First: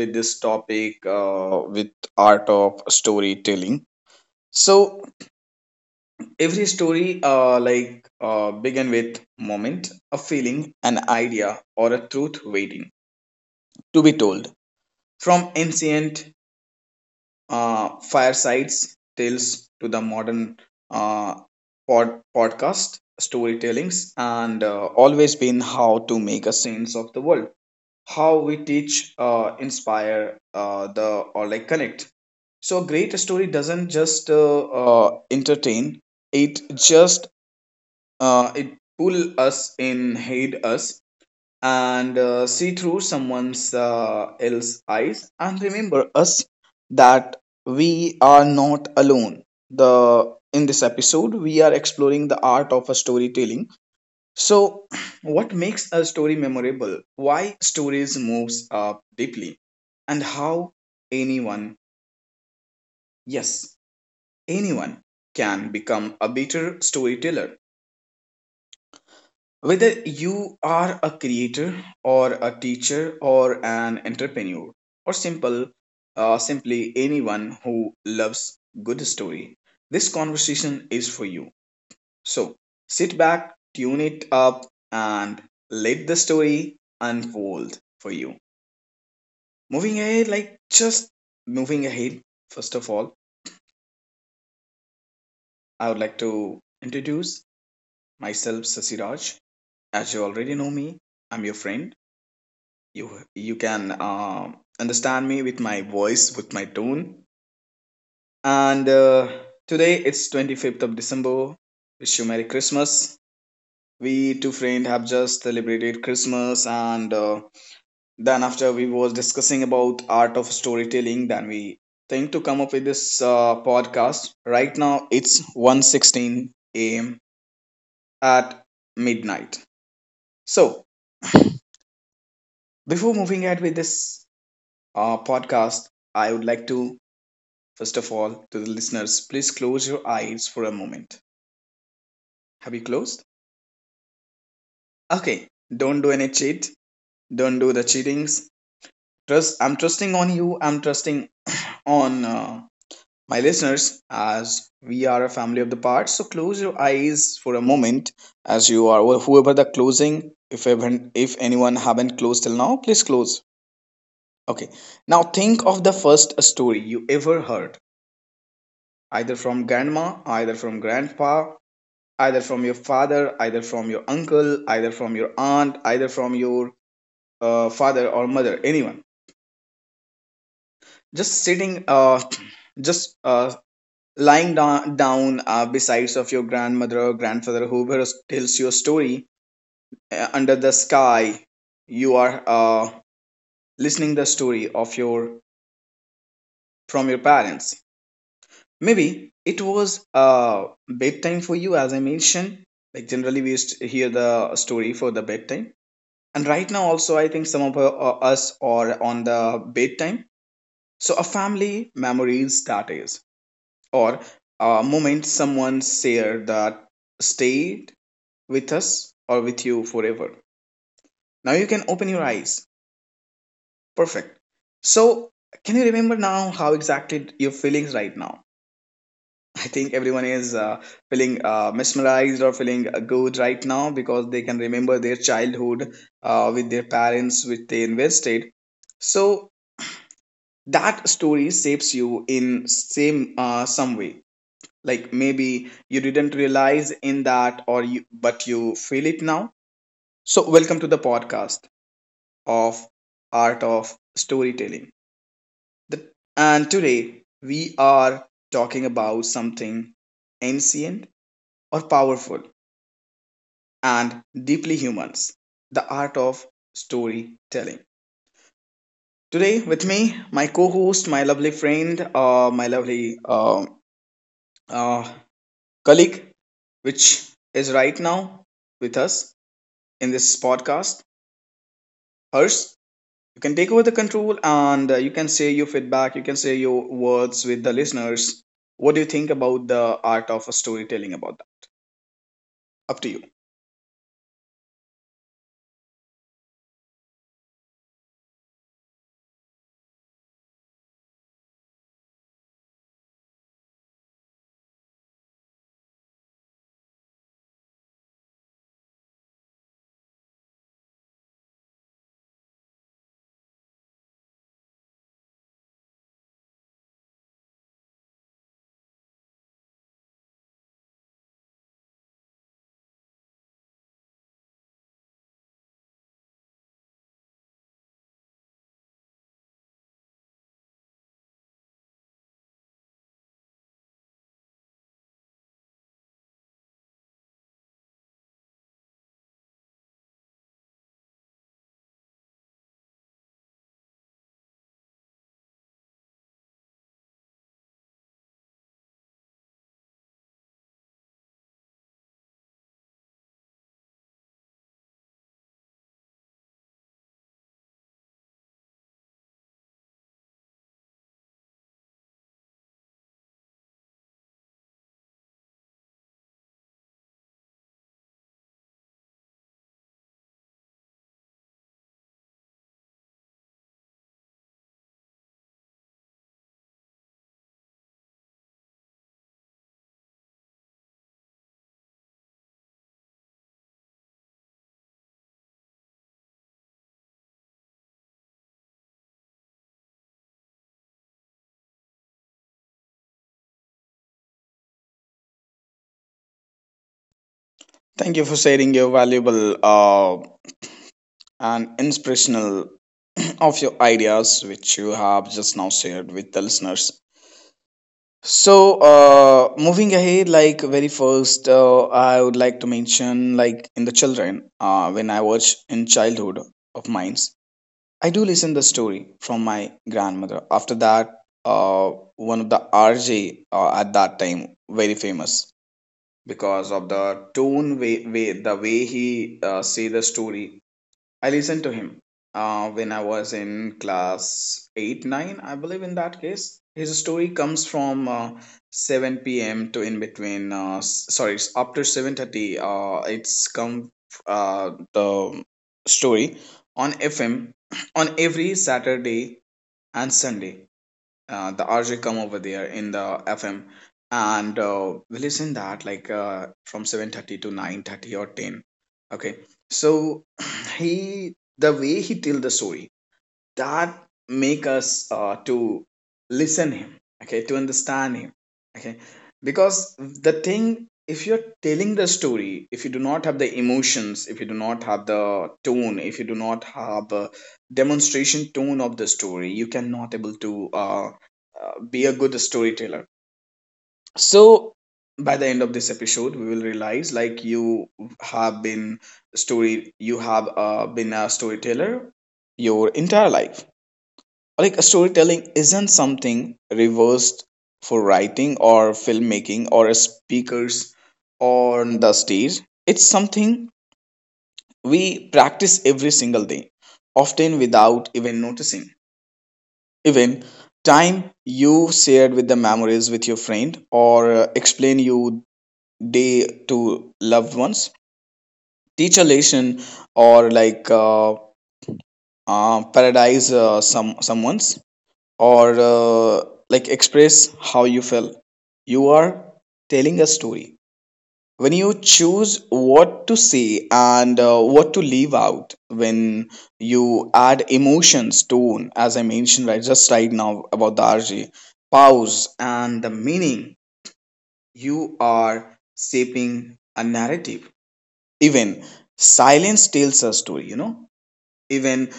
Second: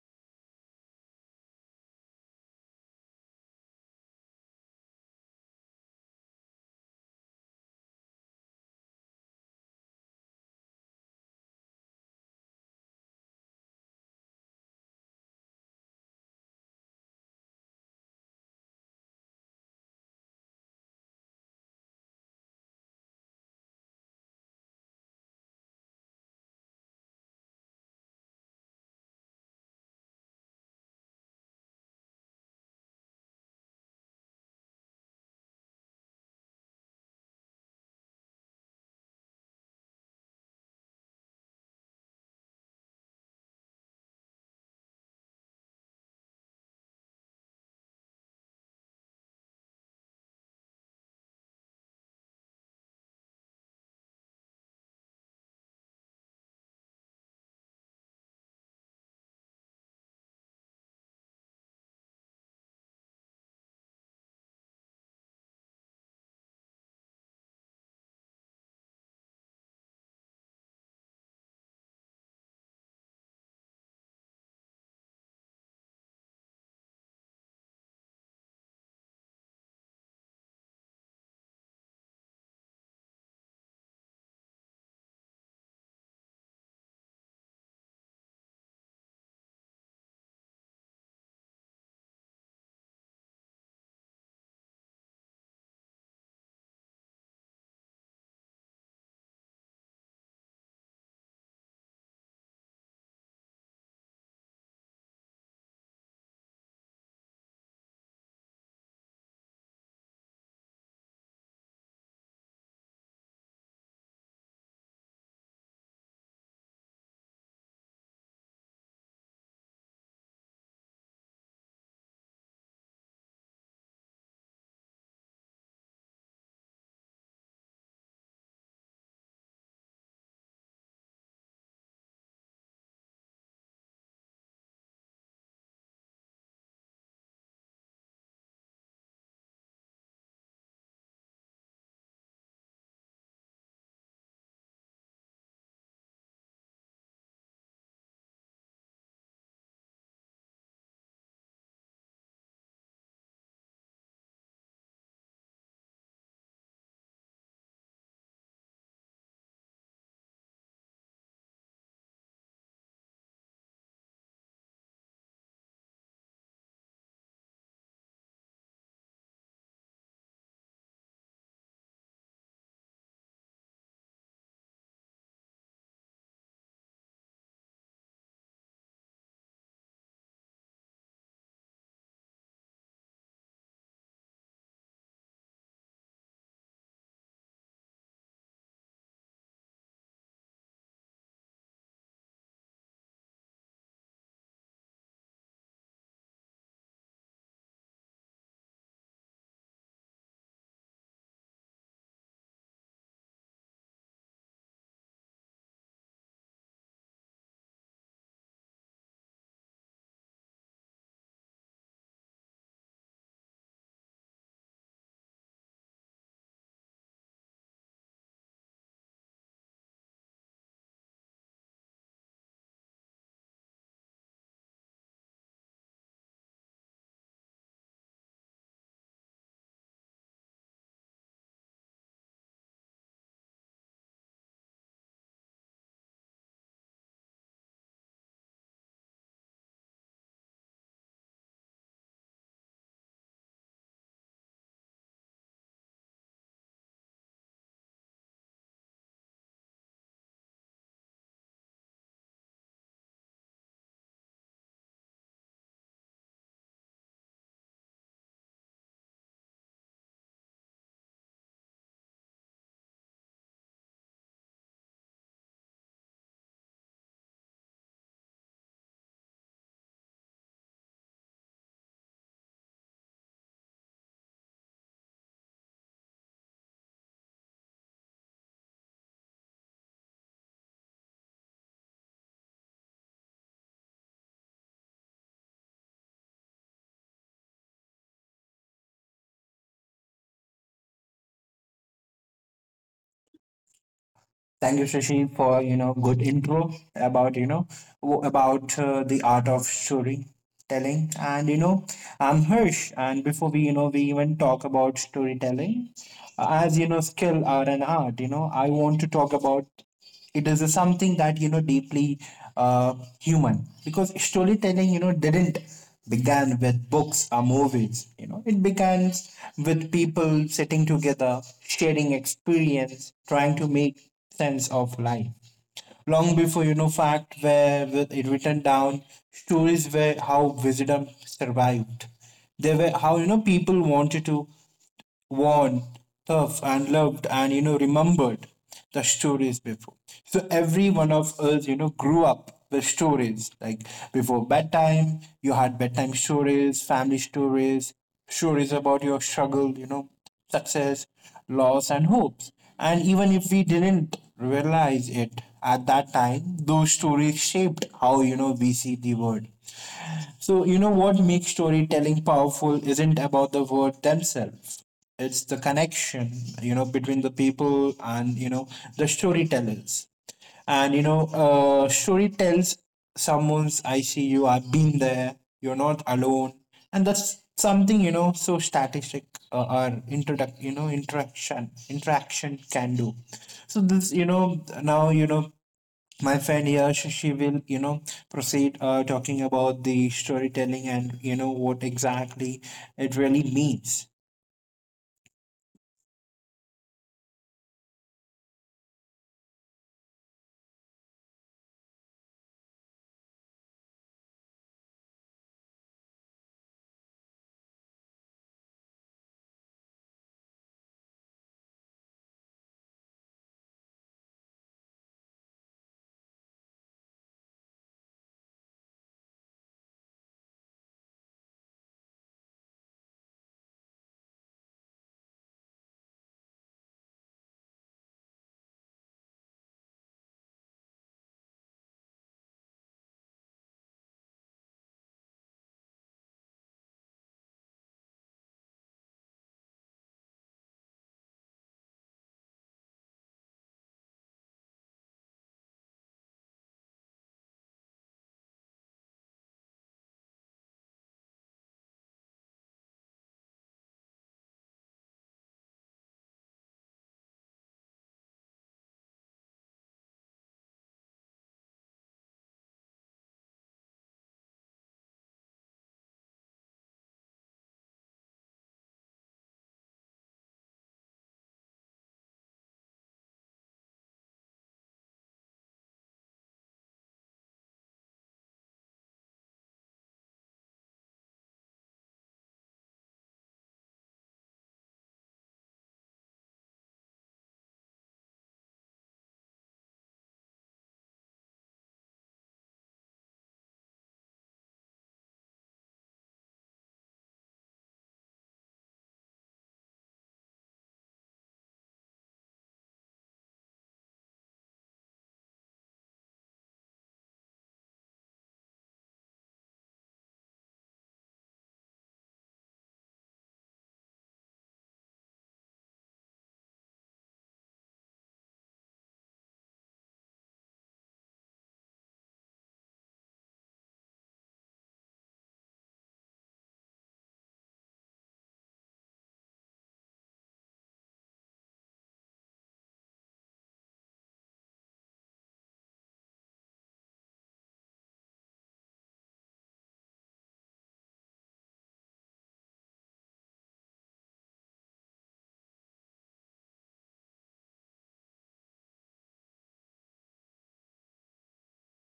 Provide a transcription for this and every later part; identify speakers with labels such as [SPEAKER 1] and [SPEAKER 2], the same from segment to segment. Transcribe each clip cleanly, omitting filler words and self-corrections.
[SPEAKER 1] with this topic with art of storytelling. So, every story begin with moment, a feeling, an idea, or a truth waiting to be told. From ancient firesides tales to the modern uh, podcast storytellings and always been how to make a sense of the world, how we teach, inspire, the or like connect. So a great story doesn't just entertain, it just it pull us in, hate us, and see through someone's else's eyes and remember us that we are not alone. The In this episode we are exploring the art of a storytelling. So what makes a story memorable, why stories moves up deeply, and how anyone, yes, anyone can become a better storyteller. Whether you are a creator or a teacher or an entrepreneur, or simply anyone who loves good story, this conversation is for you. So sit back, tune it up, and let the story unfold for you. Moving ahead, like just moving ahead. First of all, I would like to introduce myself, Sasiraj. As you already know me, I'm your friend. You you can understand me with my voice, with my tone. And today it's December 25th. Wish you Merry Christmas. We two friends have just celebrated Christmas, and then after we was discussing about art of storytelling, then we think to come up with this podcast. Right now it's 1:16 a.m. at midnight. So before moving ahead with this podcast, I would like to. First of all, to the listeners, please close your eyes for a moment. Have you closed? Okay, don't do any cheat. Don't do the cheatings. Trust. I'm trusting on you. I'm trusting on my listeners as we are a family of the parts. So close your eyes for a moment as you are well, whoever the closing. If even if anyone haven't closed till now, please close. Okay. Now think of the first story you ever heard, either from grandma, either from grandpa, either from your father, either from your uncle, either from your aunt, either from your father or mother, anyone. Just sitting, just lying down besides of your grandmother or grandfather, whoever tells your story under the sky. You are listening the story of your from your parents. Maybe it was bedtime for you, as I mentioned. Like generally, we used to hear the story for the bedtime, and right now also I think some of us are on the bedtime. So a family memories that is, or a moment someone shared, that stayed with us or with you forever. Now you can open your eyes. Perfect. So can you remember now how exactly your feelings right now? I think everyone is feeling mesmerized or feeling good right now because they can remember their childhood with their parents which they invested. So that story shapes you in same some way. Like maybe you didn't realize in that or you, but you feel it now. So welcome to the podcast of art of storytelling. the, and today we are talking about something ancient or powerful and deeply humans, the art of storytelling. Today with me my co-host, my lovely friend, my lovely uh, colleague, which is right now with us in this podcast. Harsh, you can take over the control and you can say your feedback, you can say your words with the listeners. What do you think about the art of storytelling about that? Up to you.
[SPEAKER 2] Thank you, Shashi, for good intro about the art of storytelling. And I'm Hirsch, and before we you know we even talk about storytelling, as you know skill are an art, I want to talk about It is something that deeply uh, human, because storytelling didn't began with books or movies. You know it began with people sitting together, sharing experience, trying to make sense of life. Long before fact were with it written down, stories were how wisdom survived. They were how people wanted to worn, tough, and loved, and remembered the stories before. So every one of us, grew up with stories like before bedtime. You had bedtime stories, family stories, stories about your struggle, success, loss, and hopes. And even if we didn't realize it at that time, those stories shaped how we see the world. So, what makes storytelling powerful isn't about the word themselves. It's the connection, between the people and, the storytellers. And, story tells someone's, I see you, I've been there, you're not alone. And that's something, so statistic or introduct, interaction, interaction can do. So now, my friend here, she will proceed talking about the storytelling and what exactly it really means.
[SPEAKER 1] Thank you for sharing your valuable and inspirational of your ideas which you have just now shared with the listeners. So, moving ahead, like very first, I would like to mention, like in the children, when I was in childhood of mines, I do listen the story from my grandmother. After that, uh, one of the RJ at that time very famous because of the tone way, way the way he say the story, I listened to him when I was in class 8 9, I believe, in that case. His story comes from 7 p.m. to in between, sorry, it's after 7:30. It's come the story on FM on every Saturday and Sunday. The RJ come over there in the FM, and we listen that like from 7:30 to 9:30 or 10. Okay. So he the way he tell the story, that make us to listen him, okay, to understand him, okay, because the thing, if you're telling the story, if you do not have the emotions, if you do not have the tone, if you do not have a demonstration tone of the story, you cannot able to be a good storyteller. So by the end of this episode, we will realize like you have been story, you have been a storyteller your entire life. Like storytelling isn't something reversed for writing or filmmaking or speakers on the stage. It's something we practice every single day, often without even noticing. Even time you shared with the memories with your friend, or explain you day to loved ones, teach a lesson, or like paradise someone's, or like express how you feel, you are telling a story. When you choose what to say and what to leave out, when you add emotions tone, as I mentioned right just right now about the RG, pause and the meaning, you are shaping a narrative. Even silence tells a story, you know. Even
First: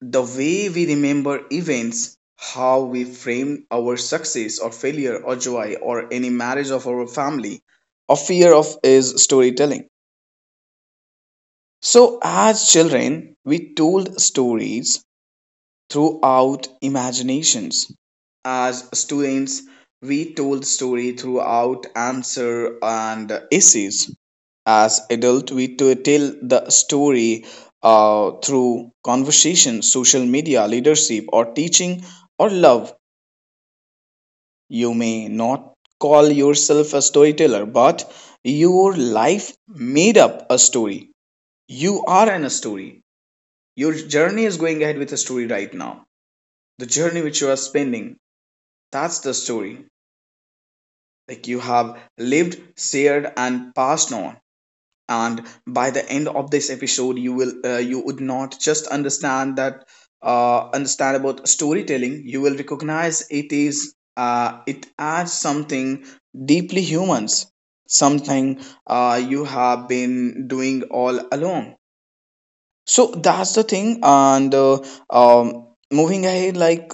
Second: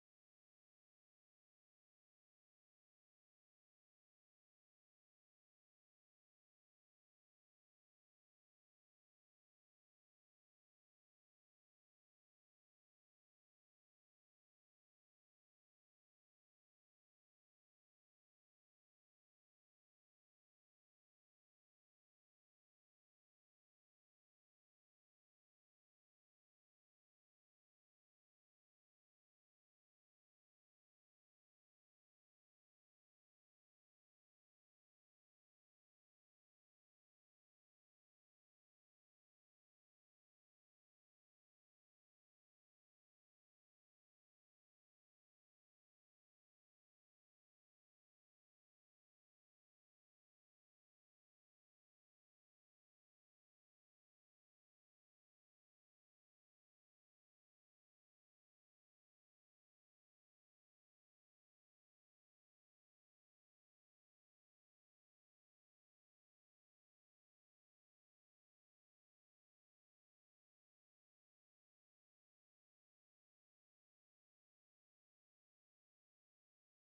[SPEAKER 1] the way we remember events, how we frame our success or failure or joy, or any marriage of our family or fear of, is storytelling. So, as children, we told stories throughout imaginations. As students, we told story throughout answer and essays. As adult, we to tell the story through conversation, social media, leadership, or teaching, or love. You may not call yourself a storyteller, but your life made up a story. You are in a story. Your journey is going ahead with a story right now. The journey which you are spending, that's the story. Like you have lived, shared, and passed on. And by the end of this episode, you will you would not just understand that, understand about storytelling. You will recognize it is it adds something deeply humans, something you have been doing all along. So that's the thing. And moving ahead, like,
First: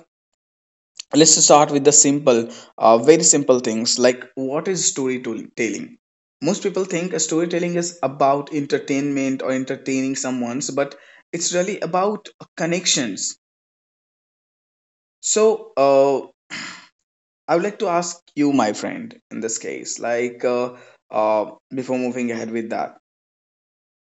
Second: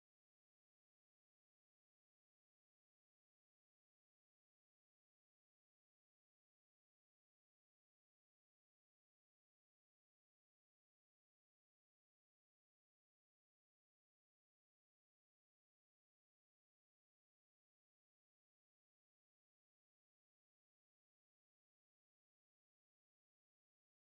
[SPEAKER 1] let's start with the simple, very simple things like what is storytelling? Most people think storytelling is about entertainment or entertaining someone's, but it's really about connections. So, I would like to ask you, my friend, in this case, like before moving ahead with that,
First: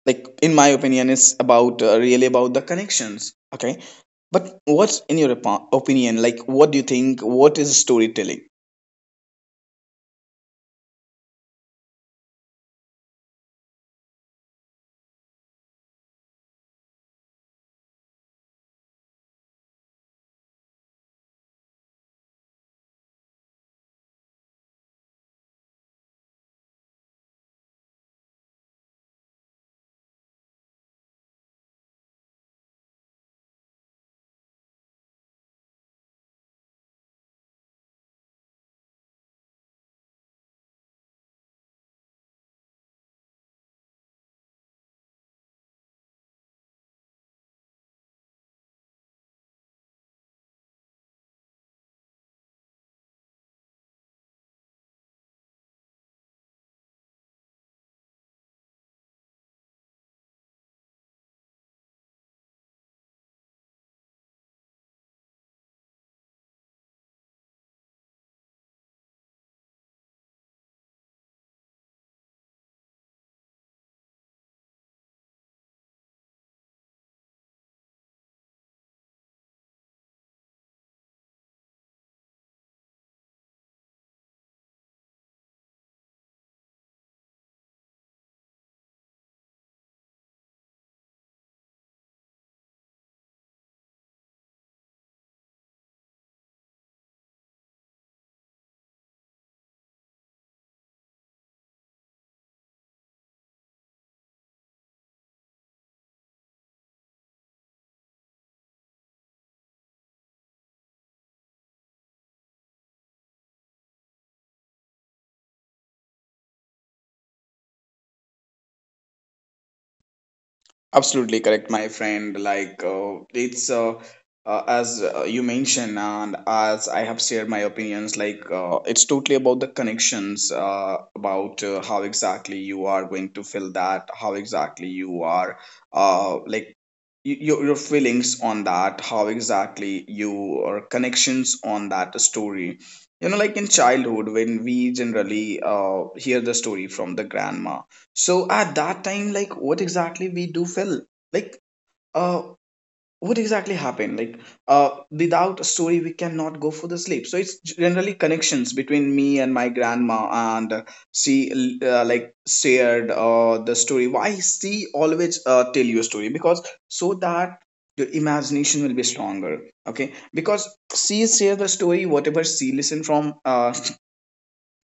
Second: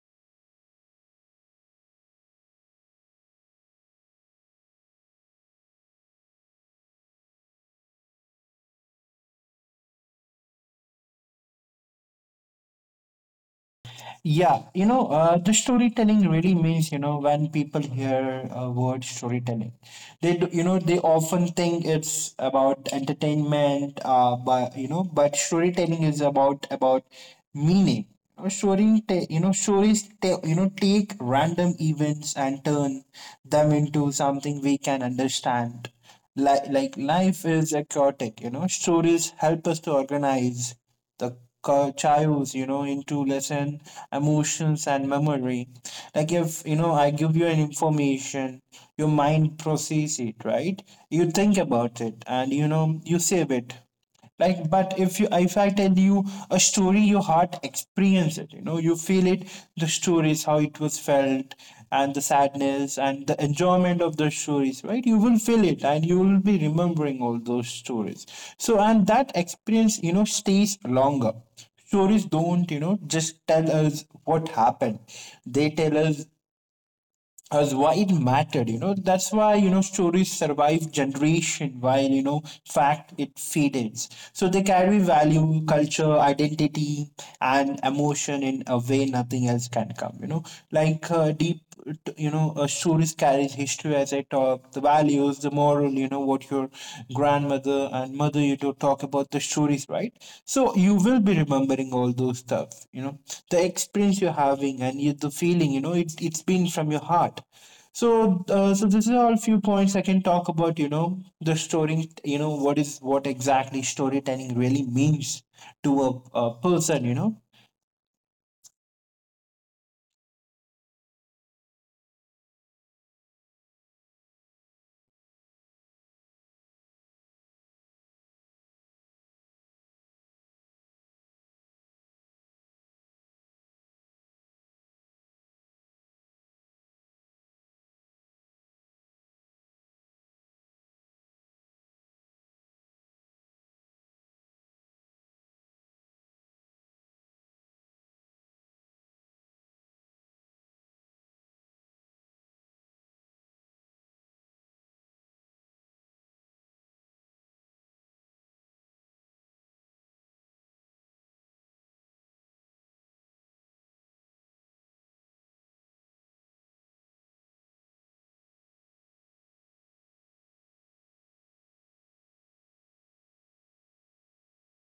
[SPEAKER 1] like in my opinion, it's about really about the connections. Okay, but what's in your opinion? Like, what do you think? What is storytelling?
[SPEAKER 2] Yeah, the storytelling really means, when people hear a word storytelling, they do, they often think it's about entertainment, but storytelling is about meaning. You Story, stories, take random events and turn them into something we can understand. Like life is a chaotic, Stories help us to organize the chaos, into lesson, emotions, and memory. Like, if you know, I give you an information, your mind process it, right? You think about it, and you save it. Like, but if I tell you a story, your heart experience it, you feel it. The stories, how it was felt, and the sadness and the enjoyment of the stories, right? You will feel it and you will be remembering all those stories. So, and that experience, stays longer. Stories don't, just tell us what happened. They tell us as why it mattered. You know that's why, stories survive generation, while fact it fades. So they carry value, culture, identity, and emotion in a way nothing else can come, like deep stories carries history. As I talk, the values, the moral, what your grandmother and mother you to talk about the stories, right? So you will be remembering all those stuff, the experience you're having and the feeling, it, it's been from your heart. So so this is all few points I can talk about, the story, what is what exactly storytelling really means to a person,
[SPEAKER 1] Absolutely correct, my friend. Like it's as you mentioned, and as I have shared my opinions, like it's totally about the connections, about how exactly you are going to feel that, how exactly you are, like your feelings on that, how exactly your connections on that story. You know, like in childhood, when we generally hear the story from the grandma, so at that time, like what exactly we do feel, like uh what exactly happened, like without a story we cannot go for the sleep. So it's generally connections between me and my grandma, and she like shared the story. Why she always tell you a story? Because so that your imagination will be stronger, okay, because she share the story whatever she listen uh,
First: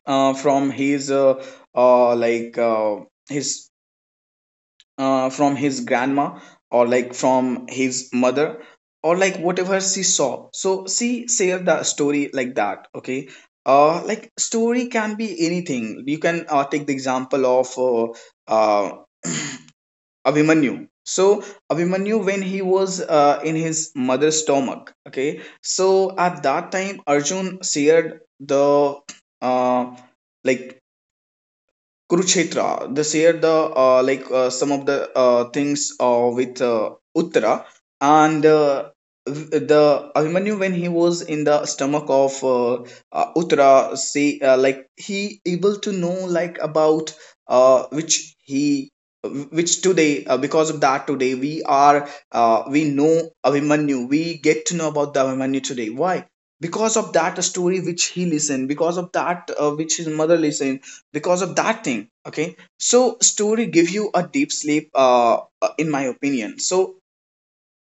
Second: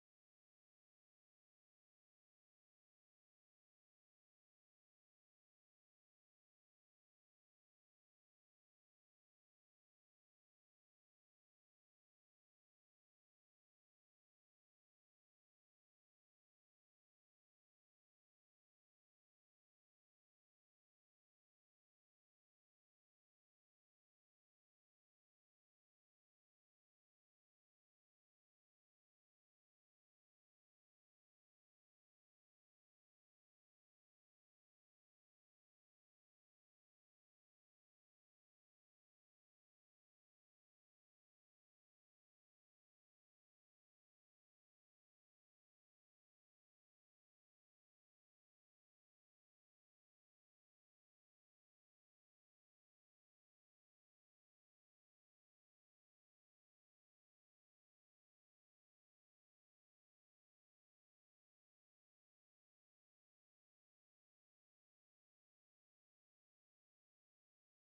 [SPEAKER 1] uh from uh like uh, his from his grandma, or like from his mother, or like whatever she saw, so she shared the story like that. Okay. Like story can be anything. You can take the example of uh abimanyu. So Abhimanyu, when he was in his mother's stomach, okay, so at that time Arjun shared the uh like Kurukshetra. They share the some of the things with Uttara, and the Abhimanyu when he was in the stomach of Uttara, say like he able to know like about uh, which he which today, because of that today we are we know Abhimanyu. We get to know about the Abhimanyu today. Why? Because of that story which he listened, because of that which his mother listened, because of that thing. Okay, so story give you a deep sleep, in my opinion. So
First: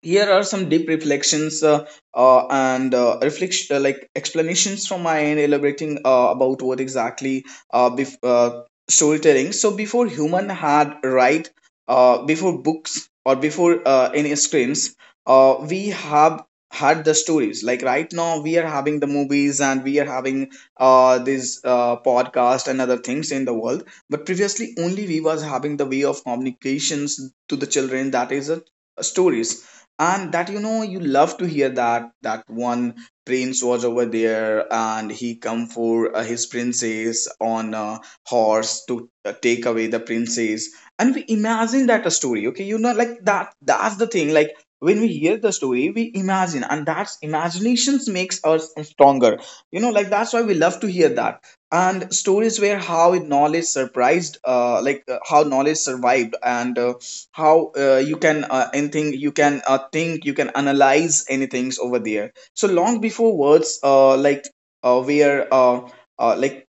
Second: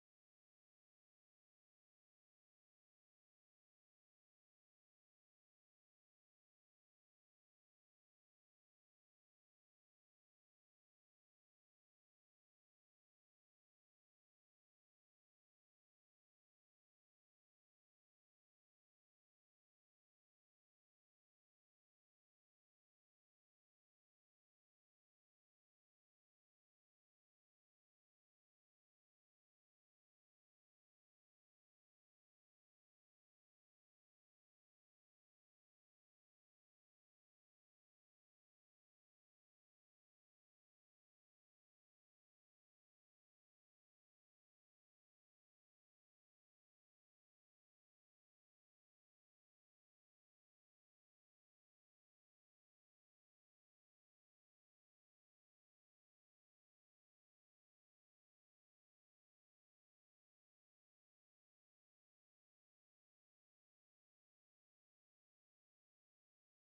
[SPEAKER 1] here are some deep reflections, and reflection, like explanations from my end elaborating about what exactly uh, bef- uh, storytelling. So before human had, right, before books or before any screens, we have had the stories. Like right now we are having the movies and we are having this podcast and other things in the world, but previously only we was having the way of communications to the children, that is a stories. And that you love to hear that, that one prince was over there and he come for his princess on a horse to take away the princess. And we imagine that, a story. Okay, like that, that's the thing, like when we hear the story we imagine, and that's imaginations makes us stronger, like that's why we love to hear that. And stories where how knowledge surprised, how knowledge survived, and how you can, anything you can think, you can analyze anything over there. So long before words were, uh, like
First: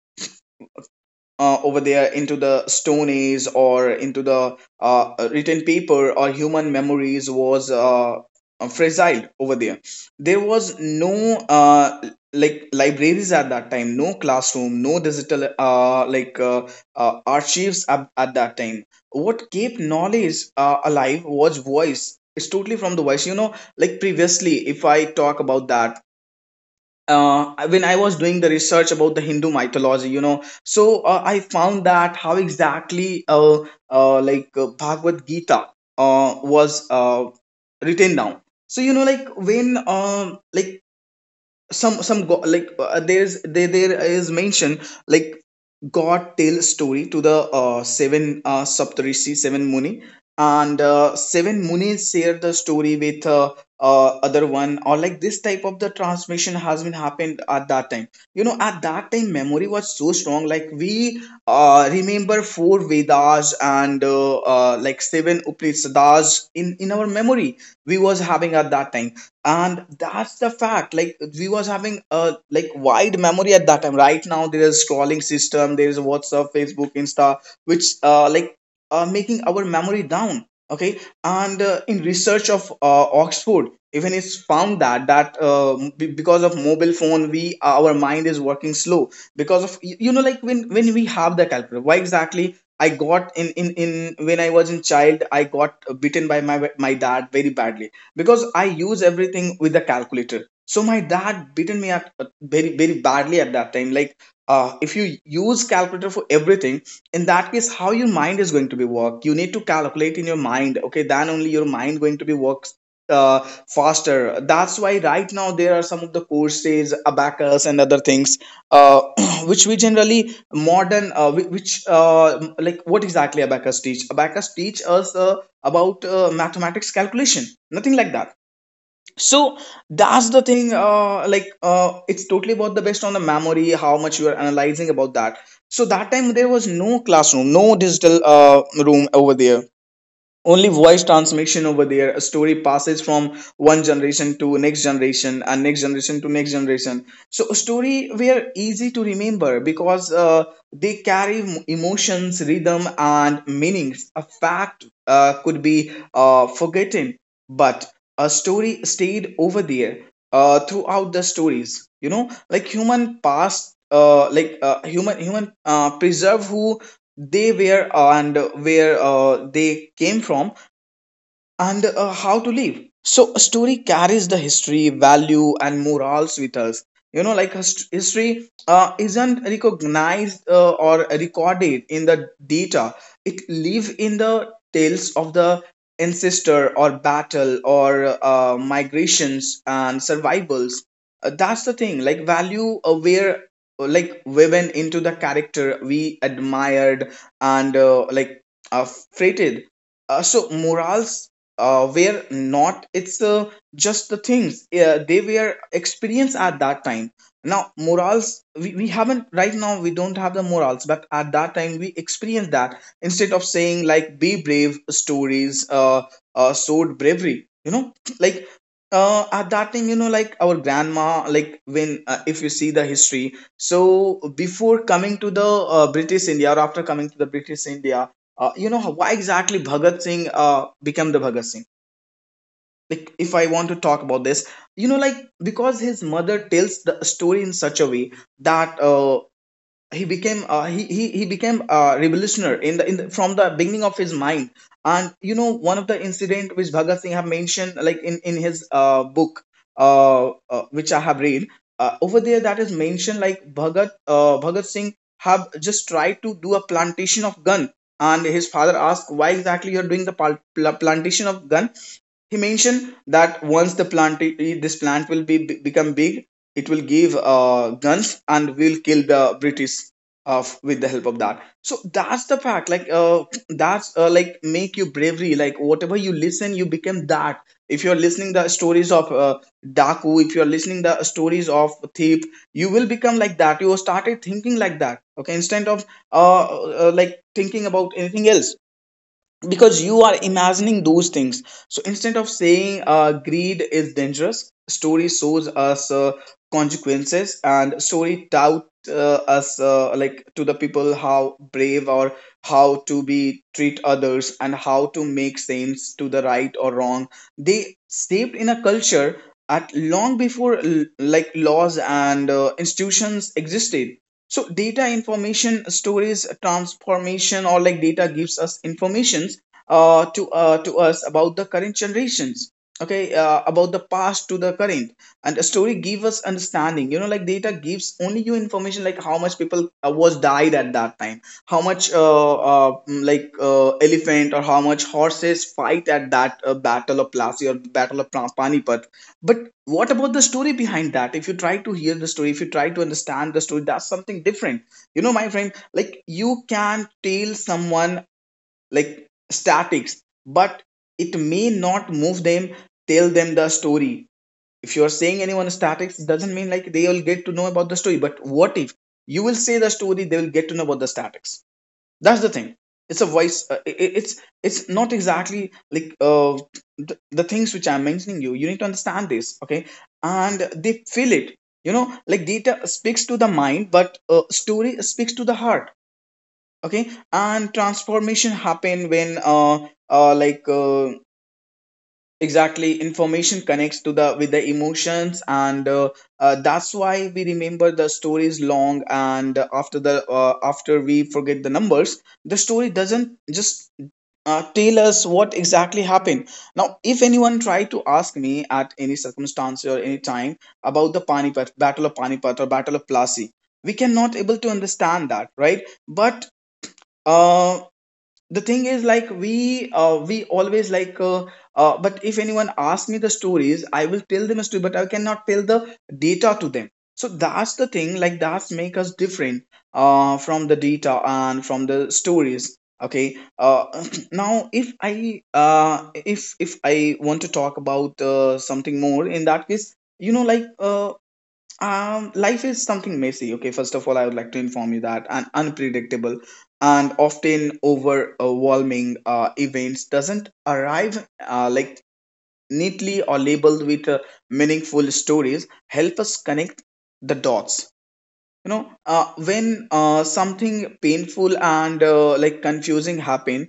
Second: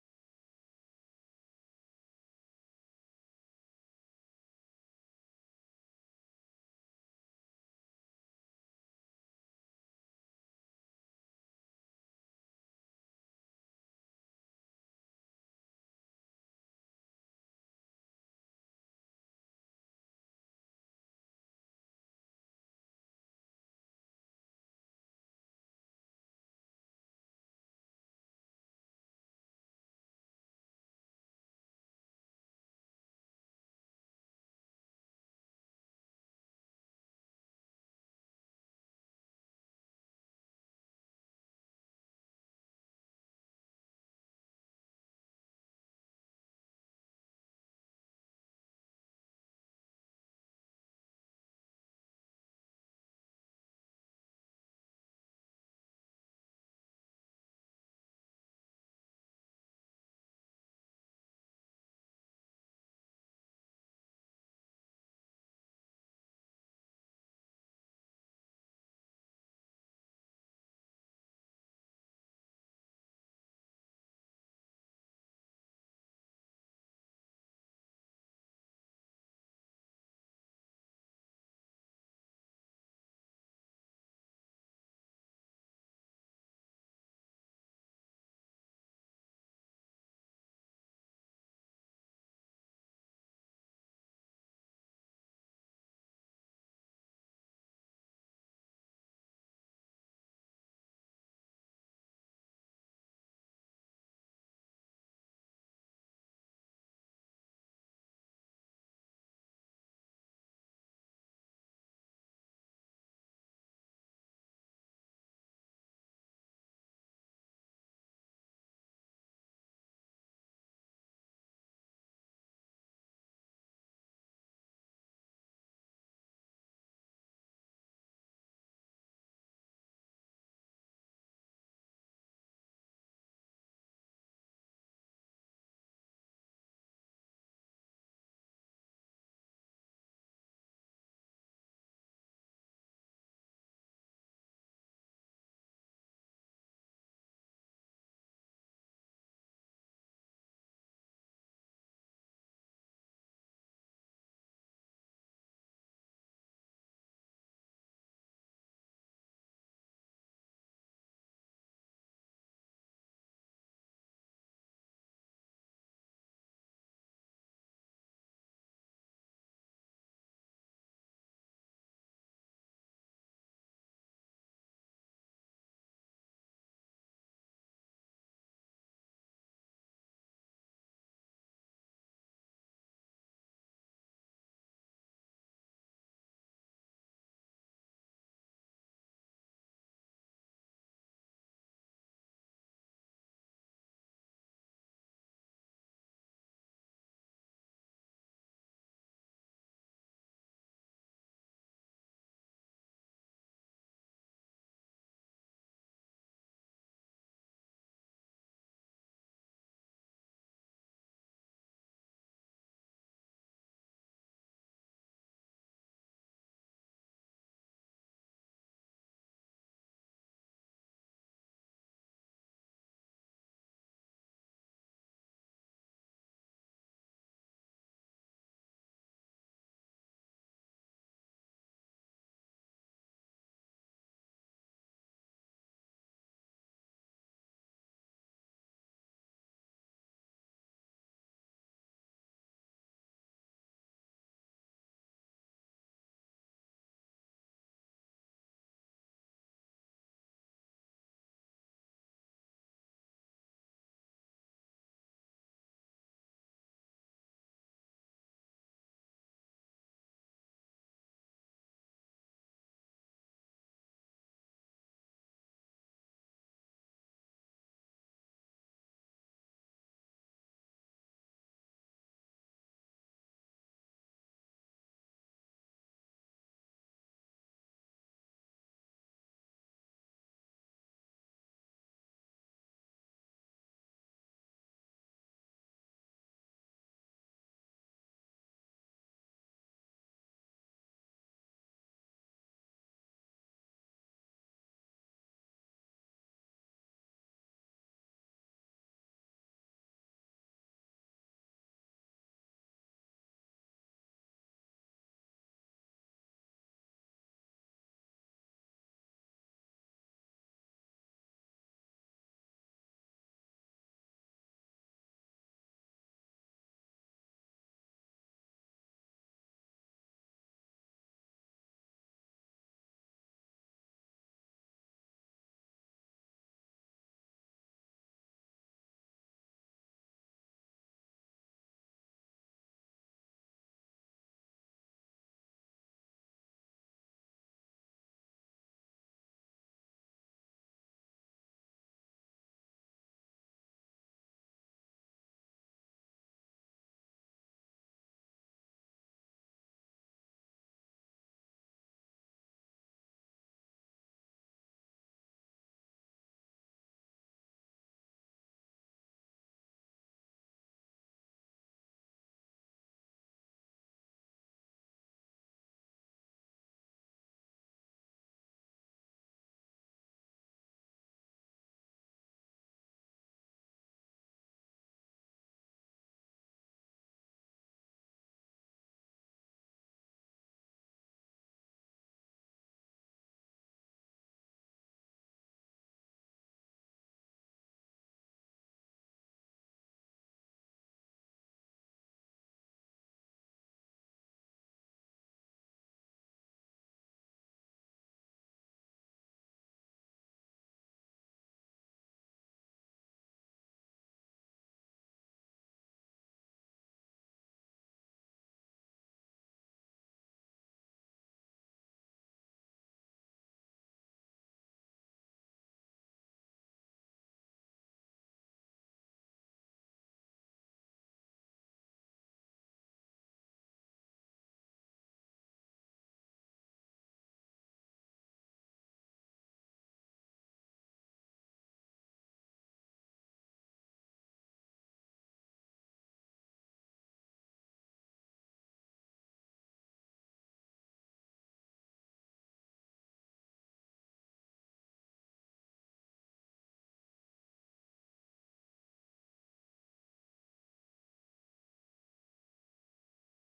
[SPEAKER 1] over there into the stone age, or into the written paper, or human memories was fragile over there. There was no like libraries at that time, no classroom, no digital archives at that time. What kept knowledge alive was voice. It's totally from the voice. Like previously if I talk about that, when I was doing the research about the Hindu mythology, so I found that how exactly Bhagavad Gita was written down. So like when some go- like there's, there is mention, like God tells story to the seven Saptarishi, seven Muni. And seven Munis share the story with other one, or like this type of the transmission has been happened at that time. At that time memory was so strong, like we remember four Vedas and seven Upanishads in our memory we was having at that time. And that's the fact, like we was having a like wide memory at that time. Right now there is scrolling system, there is WhatsApp, Facebook, Insta, which are making our memory down. Okay. And in research of Oxford, even it's found that because of mobile phone, we our mind is working slow. Because of like when we have the calculator. Why exactly I got in when I was in child I got bitten by my dad very badly, because I use everything with the calculator. So my dad beaten me at very, very badly at that time. Like, if you use calculator for everything, in that case, how your mind is going to be work? You need to calculate in your mind. Okay, then only your mind going to be works uh, faster. That's why right now there are some of the courses, abacus, and other things, uh, which we generally modern, which what exactly abacus teach? Abacus teach us a about mathematics calculation, nothing like that. So that's the thing, it's totally about the based on the memory, how much you are analyzing about that. So that time there was no classroom, no digital room over there, only voice transmission over there. A story passes from one generation to next generation, and next generation to next generation, so a story were easy to remember because they carry emotions, rhythm, and meanings. A fact could be forgotten, but a story stayed over there throughout the stories. Like human past, human preserve who they were and where they came from, and how to live. So a story carries the history, value, and morals with us. Like history isn't recognized or recorded in the data. It live in the tales of the ancestor, or battle, or migrations and survivals. That's the thing. Like value, where woven into the character we admired, and uh, freighted, so morals were not, it's just the things they were experienced at that time. Now morals, we haven't right now, we don't have the morals, but at that time we experienced that. Instead of saying like be brave, stories showed bravery, like at that time, like our grandma, like when if you see the history. So before coming to the British India, or after coming to the British India, why exactly Bhagat Singh became the Bhagat Singh? Like, if I want to talk about this, like because his mother tells the story in such a way that he became a revolutionary in the from the beginning of his mind. And one of the incident which Bhagat Singh have mentioned, like in his book, which I have read over there, that is mentioned, like Bhagat Singh have just tried to do a plantation of gun. And his father asked, why exactly you're doing the plantation of gun? He mentioned that once the plant, this plant will be become big, it will give guns and will kill the British with the help of that. So that's the fact, that's like make you bravery. Like whatever you listen you become that. If you're listening the stories of daku, if you're listening the stories of thief, you will become like that. You started thinking like that. Okay, instead of uh, thinking about anything else, because you are imagining those things. So instead of saying greed is dangerous, story shows us consequences, and story tout us, to the people how brave, or how to be treat others, and how to make sense to the right or wrong. They shaped in a culture at long before like laws and institutions existed. So data information storage transformation, or like data gives us informations to us about the current generations. Okay, about the past to the current, and a story gives us understanding. Like data gives only you information, like how much people was died at that time, how much elephant, or how much horses fight at that battle of Plassey or battle of Panipat. But what about the story behind that? If you try to hear the story, if you try to understand the story, that's something different. My friend, like you can tell someone like statics, but it may not move them. Tell them the story. If you are saying anyone statics, it doesn't mean like they will get to know about the story. But what if you will say the story, they will get to know about the statics. That's the thing. It's a voice, it's not exactly like, the things which I'm mentioning, you need to understand this. Okay. And they feel it. Like data speaks to the mind, but story speaks to the heart. Okay. And transformation happen when uh like uh, exactly information connects to the with the emotions, and that's why we remember the stories long, and after the after we forget the numbers, the story doesn't just tell us what exactly happened. Now if anyone try to ask me at any circumstance or any time about the Panipat, battle of Panipat or battle of Plassey, we cannot able to understand that, right? But uh, the thing is, like we always like, but if anyone asks me the stories I will tell them a story, but I cannot tell the data to them. So that's the thing, like that's make us different from the data and from the stories. Okay. Now if I want to talk about something more, in that case, like life is something messy. Okay, first of all, I would like to inform you that an unpredictable and often overwhelming events doesn't arrive like neatly or labeled with meaningful stories. Help us connect the dots. When something painful and confusing happen,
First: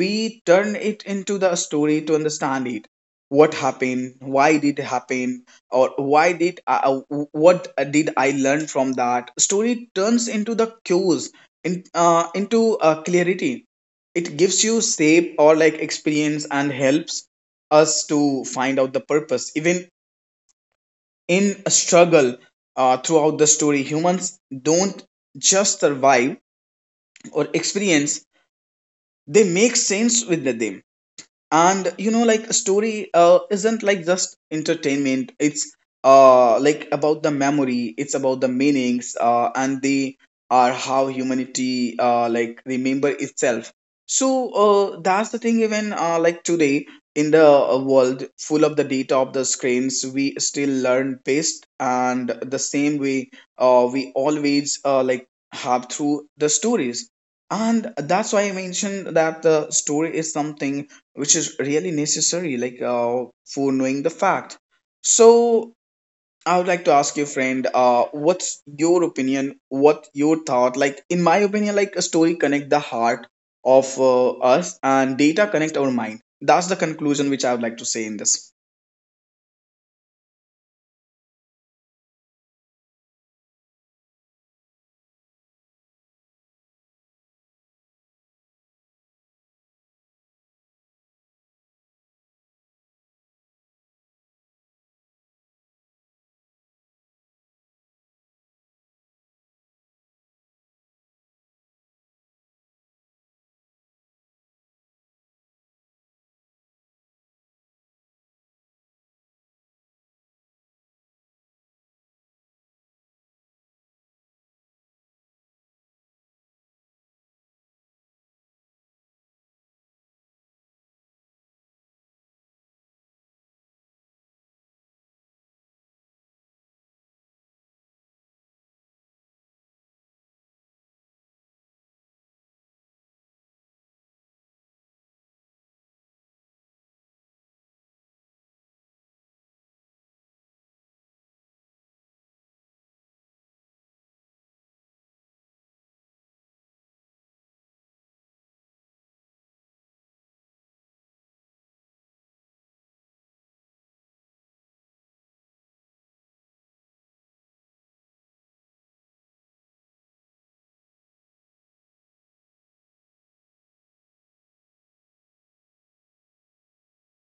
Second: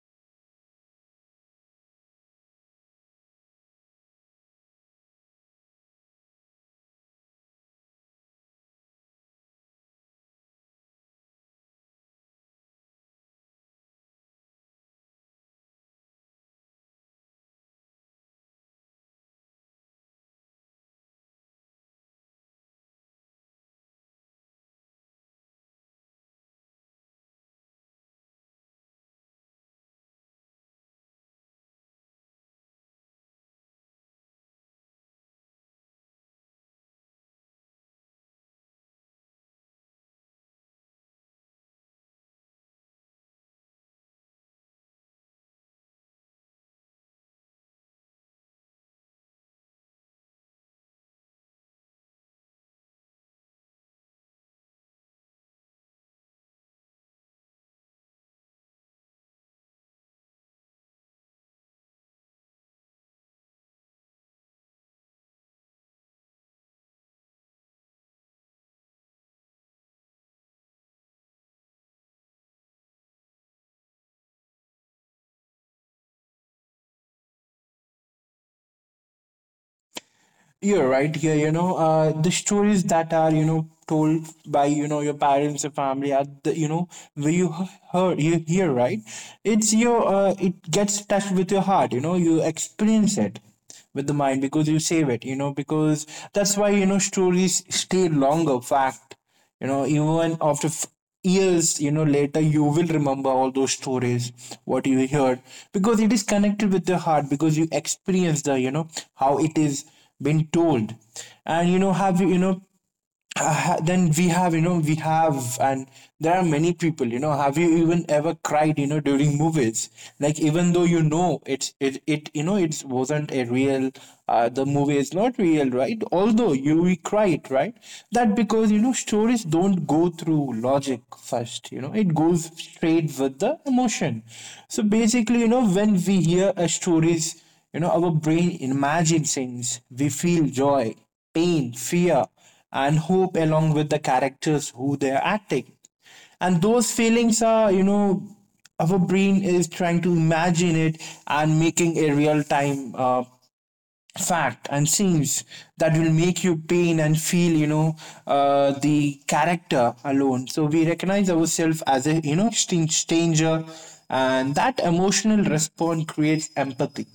[SPEAKER 1] we turn it into the story to understand it. What happened, why did it happen, or what did I learn from that? Story turns into the cues into clarity. It gives you shape or like experience and helps us to find out the purpose even in a struggle throughout the story. Humans don't just survive or experience, they make sense with them. And you know like a story isn't like just entertainment, it's like about the memory, it's about the meanings, and they are how humanity like remember itself. So that's the thing. Even like today in the world full of the data of the screens, we still learn best and the same way we always like have through the stories. And that's why I mentioned that the story is something which is really necessary, for knowing the fact. So I would like to ask you, friend, what's your opinion, what your thought? Like in my opinion, like a story connect the heart of us, and data connect our mind. That's the conclusion which I would like to say in this.
[SPEAKER 2] You're right here, the stories that are, told by, your parents, your family, are the, where heard, you hear, right? It's your, it gets touched with your heart, you experience it with the mind because you save it, because that's why, stories stay longer, fact even after years, later, you will remember all those stories what you heard, because it is connected with the heart, because you experience the, how it is been told. And you know have you you know ha- then we have you know we have. And there are many people, have you even ever cried, during movies? Like, even though, it's it, it you know it wasn't a real the movie is not real, right? Although, you we cried, right? That because, stories don't go through logic first, it goes straight with the emotion. So basically, when we hear a stories, our brain imagines things, we feel joy, pain, fear, and hope along with the characters who they're acting. And those feelings are, our brain is trying to imagine it and making a real time fact and scenes that will make you pain and feel, the character alone. So we recognize ourselves as a, stranger, and that emotional response creates empathy.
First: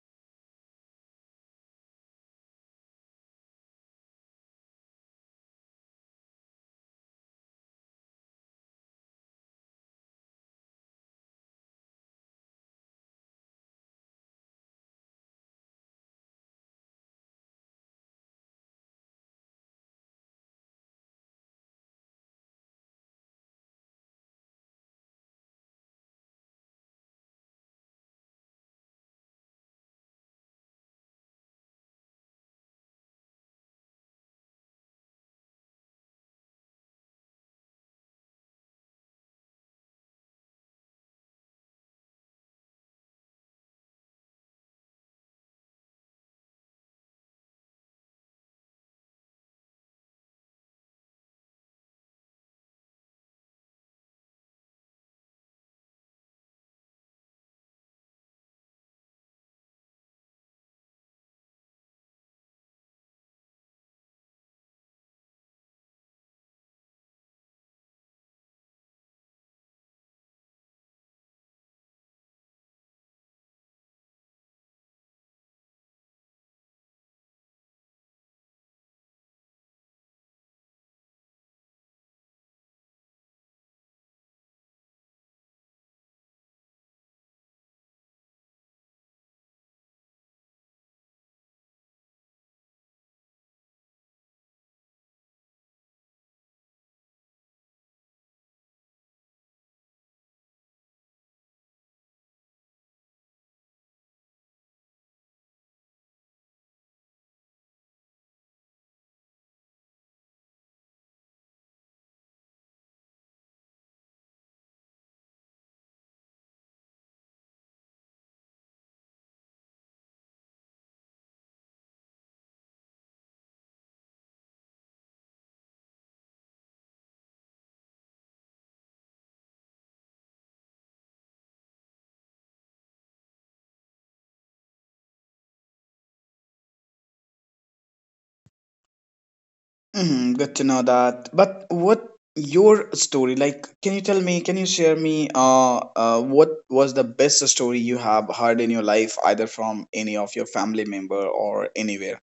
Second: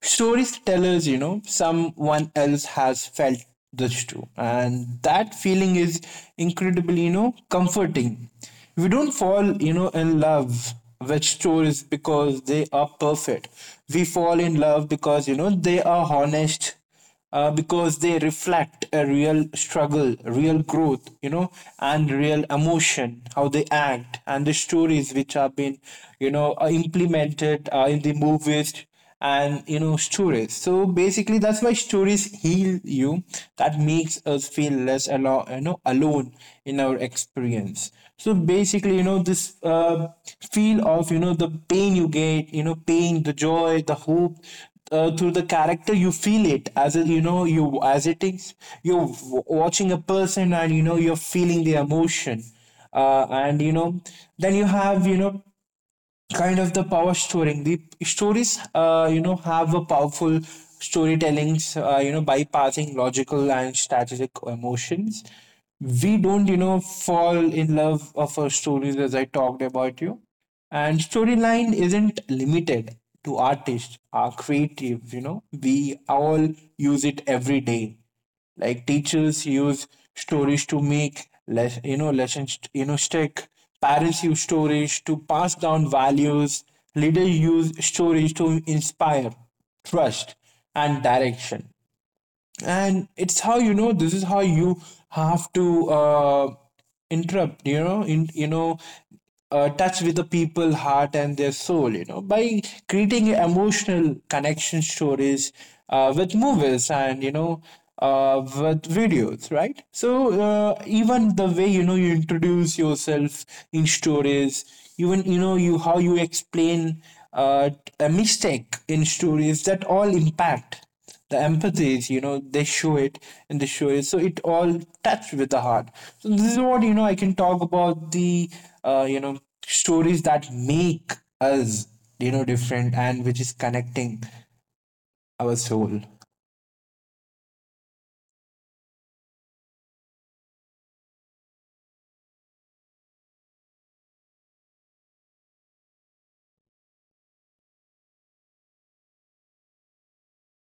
[SPEAKER 2] Stories tell us, someone else has felt this too, and that feeling is incredibly, comforting. We don't fall, in love which stories because they are perfect. We fall in love because, they are honest, because they reflect a real struggle, real growth, and real emotion, how they act, and the stories which have been, implemented in the movies and stories. So basically, that's why stories heal you, that makes us feel less alone in our experience. So basically, this feel of, the pain you get, pain, the joy, the hope through the character, you feel it as it, you as it is, you're watching a person, and you're feeling the emotion, and you know then you have, kind of the power storing the stories, have a powerful storytellings, bypassing logical and strategic emotions. We don't, fall in love of our stories, as I talked about you. And storyline isn't limited to artists are creative, we all use it every day. Like teachers use stories to make lessons, stick. Parents use stories to pass down values. Leaders use stories to inspire trust and direction. And it's how, this is how you have to interrupt, you know in you know touch with the people heart and their soul, by creating emotional connection stories with movies and with videos, right? So even the way, you introduce yourself in stories, even, you how you explain uh, a mistake in stories, that all impact the empathies, they show it, and they show it, so it all touched with the heart. So this is what, I can talk about the uh, you know stories that make us, different, and which is connecting our soul.
[SPEAKER 1] Hmm, good to know that. But what your story like? Can you tell me, can you share me uh, what was the best story you have heard in your life, either from any of your family member or anywhere?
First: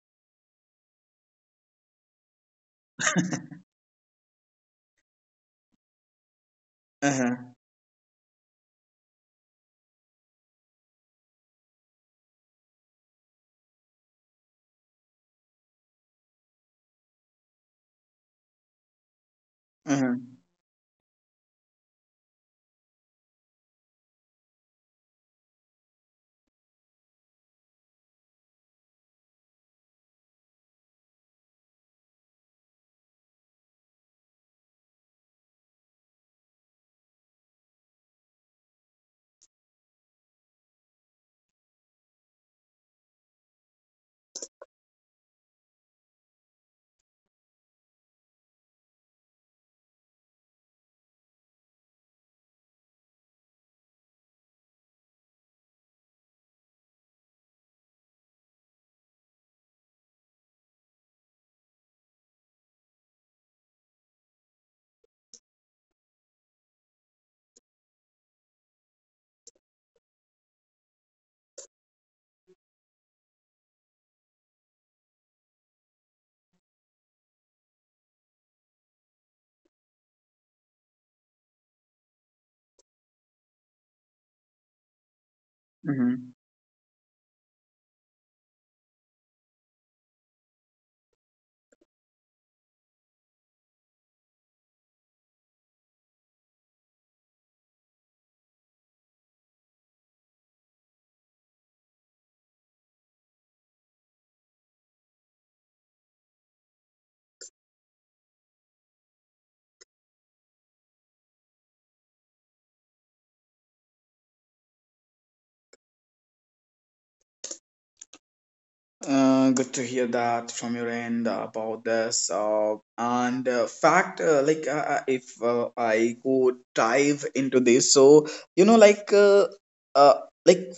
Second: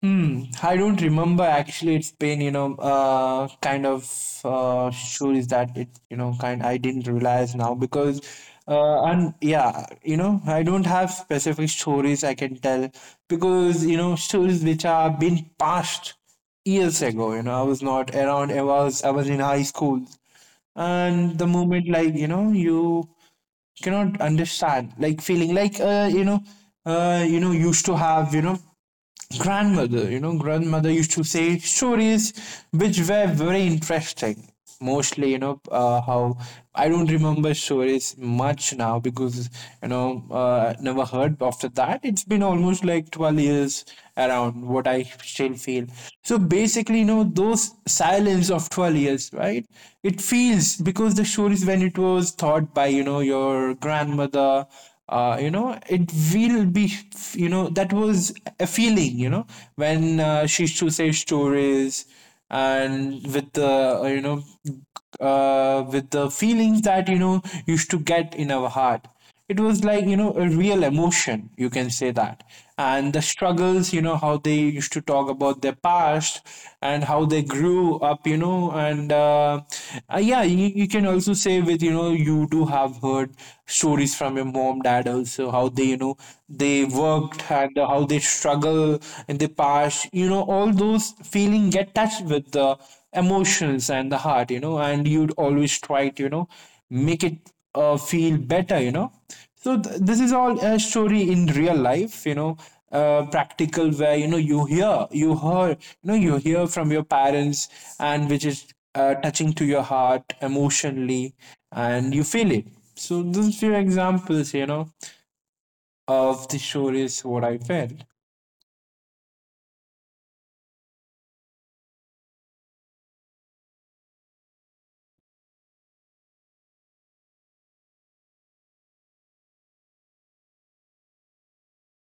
[SPEAKER 2] Hmm, I don't remember actually. It's been, kind of stories that it, kind I didn't
[SPEAKER 1] Uh
[SPEAKER 2] realize
[SPEAKER 1] huh.
[SPEAKER 2] now because, and yeah, I don't have specific stories I can tell because, stories which are been passed years ago. I was not around. I was in high school,
[SPEAKER 1] Uh huh.
[SPEAKER 2] and the moment like, you cannot understand like feeling like used to have, grandmother. Grandmother used to say stories which were very interesting. Mostly, how I don't remember stories much now because, never heard after that. It's been almost like 12 years around what I still feel. So basically, those silence of 12 years, right? It feels because the stories when it was taught by, your grandmother, it will be, that was a feeling, when she used to say stories, and with the, with the feelings that, used to get in our heart, it was like, a real emotion, you can say that. And the struggles, how they used to talk about their past, and how they grew up, And yeah, you can also say you do have heard stories from your mom, dad also, how they, they
[SPEAKER 1] Uh huh.
[SPEAKER 2] worked and how they struggle in the past, all those feeling get touched with the emotions and the heart, and you'd always try to, make it feel better. So this is all a story in real life, practical where you hear from your parents, and which is touching to your heart emotionally, and you feel it. So those few examples of the stories what I felt.
[SPEAKER 1] Good to hear that from your end about this. And fact, if I go dive into this. so you know, like uh, uh, like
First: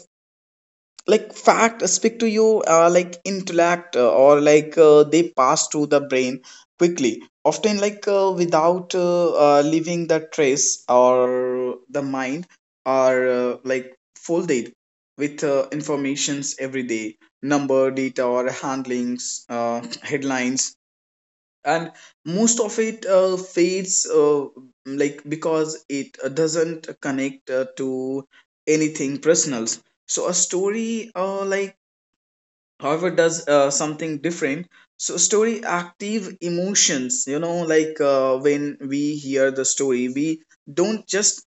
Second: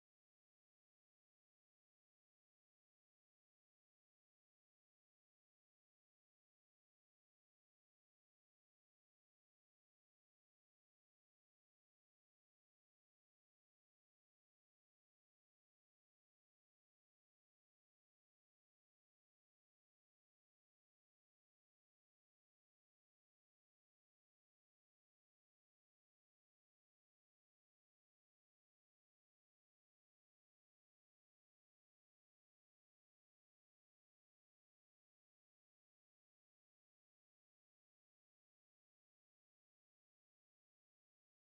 [SPEAKER 1] like fact speak to you, like intellect, or like they pass through the brain quickly, often without leaving the trace or the mind. Are like folded with informations every day: number, data or handlings, headlines. And most of it fades, like because it doesn't connect to anything personal. So a story, like, however does something different. So story active emotions. You know, like when we hear the story, we don't just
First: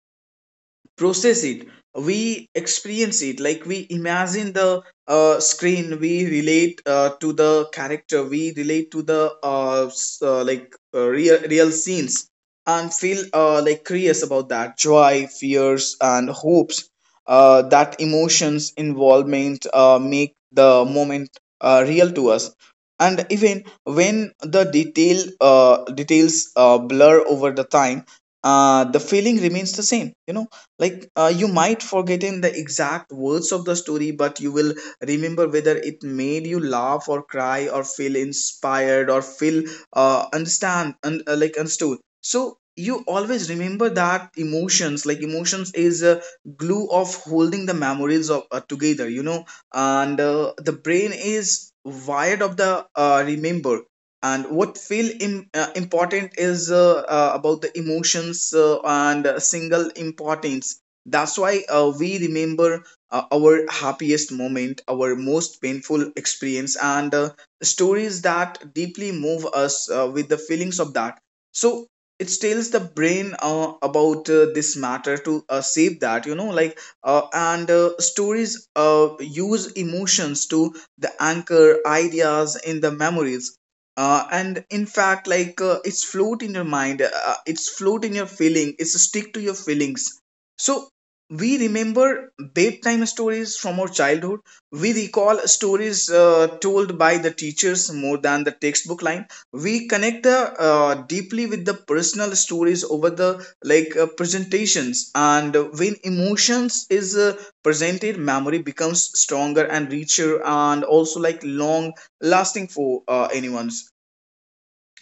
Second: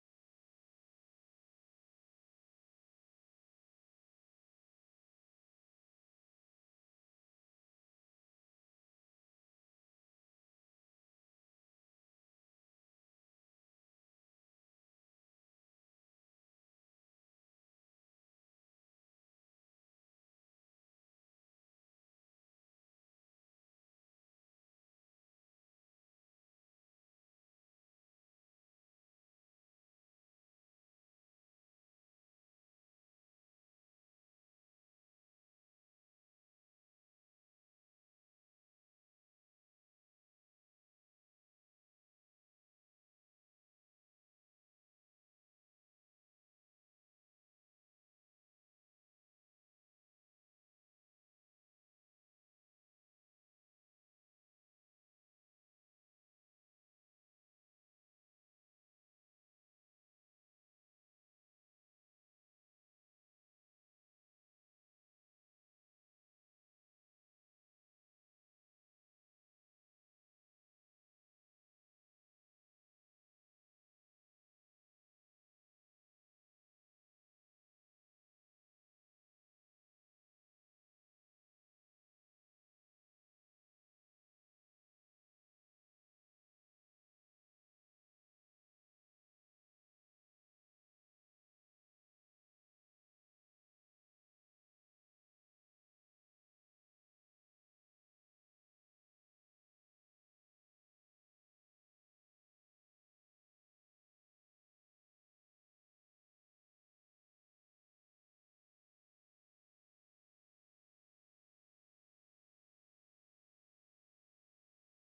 [SPEAKER 1] process it, we experience it. Like we imagine the screen, we relate to the character, we relate to the real scenes and feel like curious about that, joy, fears and hopes. That emotions involvement make the moment real to us. And even when the details blur over the time, the feeling remains the same. You know, like you might forget in the exact words of the story, but you will remember whether it made you laugh or cry or feel inspired or feel understand un- like understood. So you always remember that emotions. Like emotions is a glue of holding the memories of together, you know. And the brain is wired of the remember. And what feel important is about the emotions and single importance. That's why we remember our happiest moment, our most painful experience, and stories that deeply move us with the feelings of that. So it tells the brain about this matter to save that, you know. Like uh, and uh, stories use emotions to the anchor ideas in the memories. And in fact, it's float in your mind, it's float in your feeling, it's stick to your feelings. So we remember bedtime stories from our childhood, we recall stories told by the teachers more than the textbook line, we connect the, deeply with the personal stories over the presentations. And when emotions is presented, memory becomes stronger and richer and also like long lasting for anyone.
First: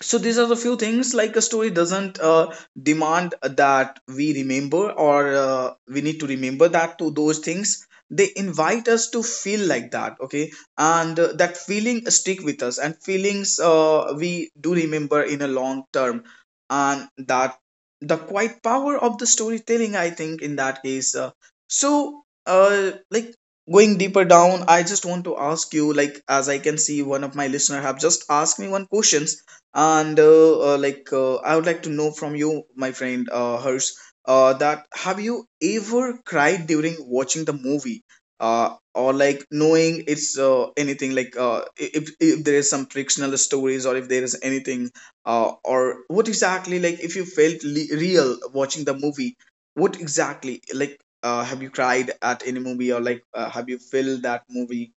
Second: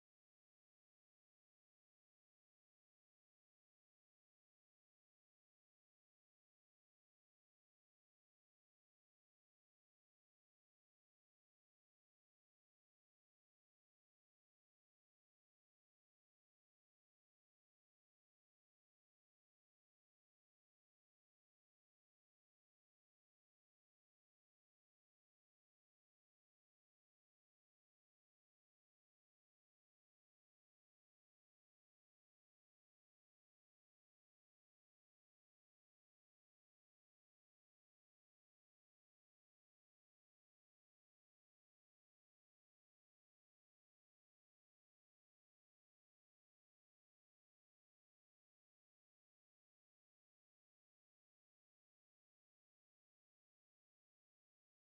[SPEAKER 1] So these are the few things. Like a story doesn't demand that we remember, or we need to remember that to those things. They invite us to feel like that, okay. And that feeling stick with us, and feelings we do remember in a long term. And that the quiet power of the storytelling, I think, in that case, like going deeper down, I just want to ask you, like, as I can see, one of my listener have just asked me one question. And I would like to know from you, my friend Hers, that have you ever cried during watching the movie, or like knowing it's anything like if there is some fictional stories, or if there is anything, or what exactly, like, if you felt real watching the movie, what exactly, like have you cried at any movie, or have you felt that movie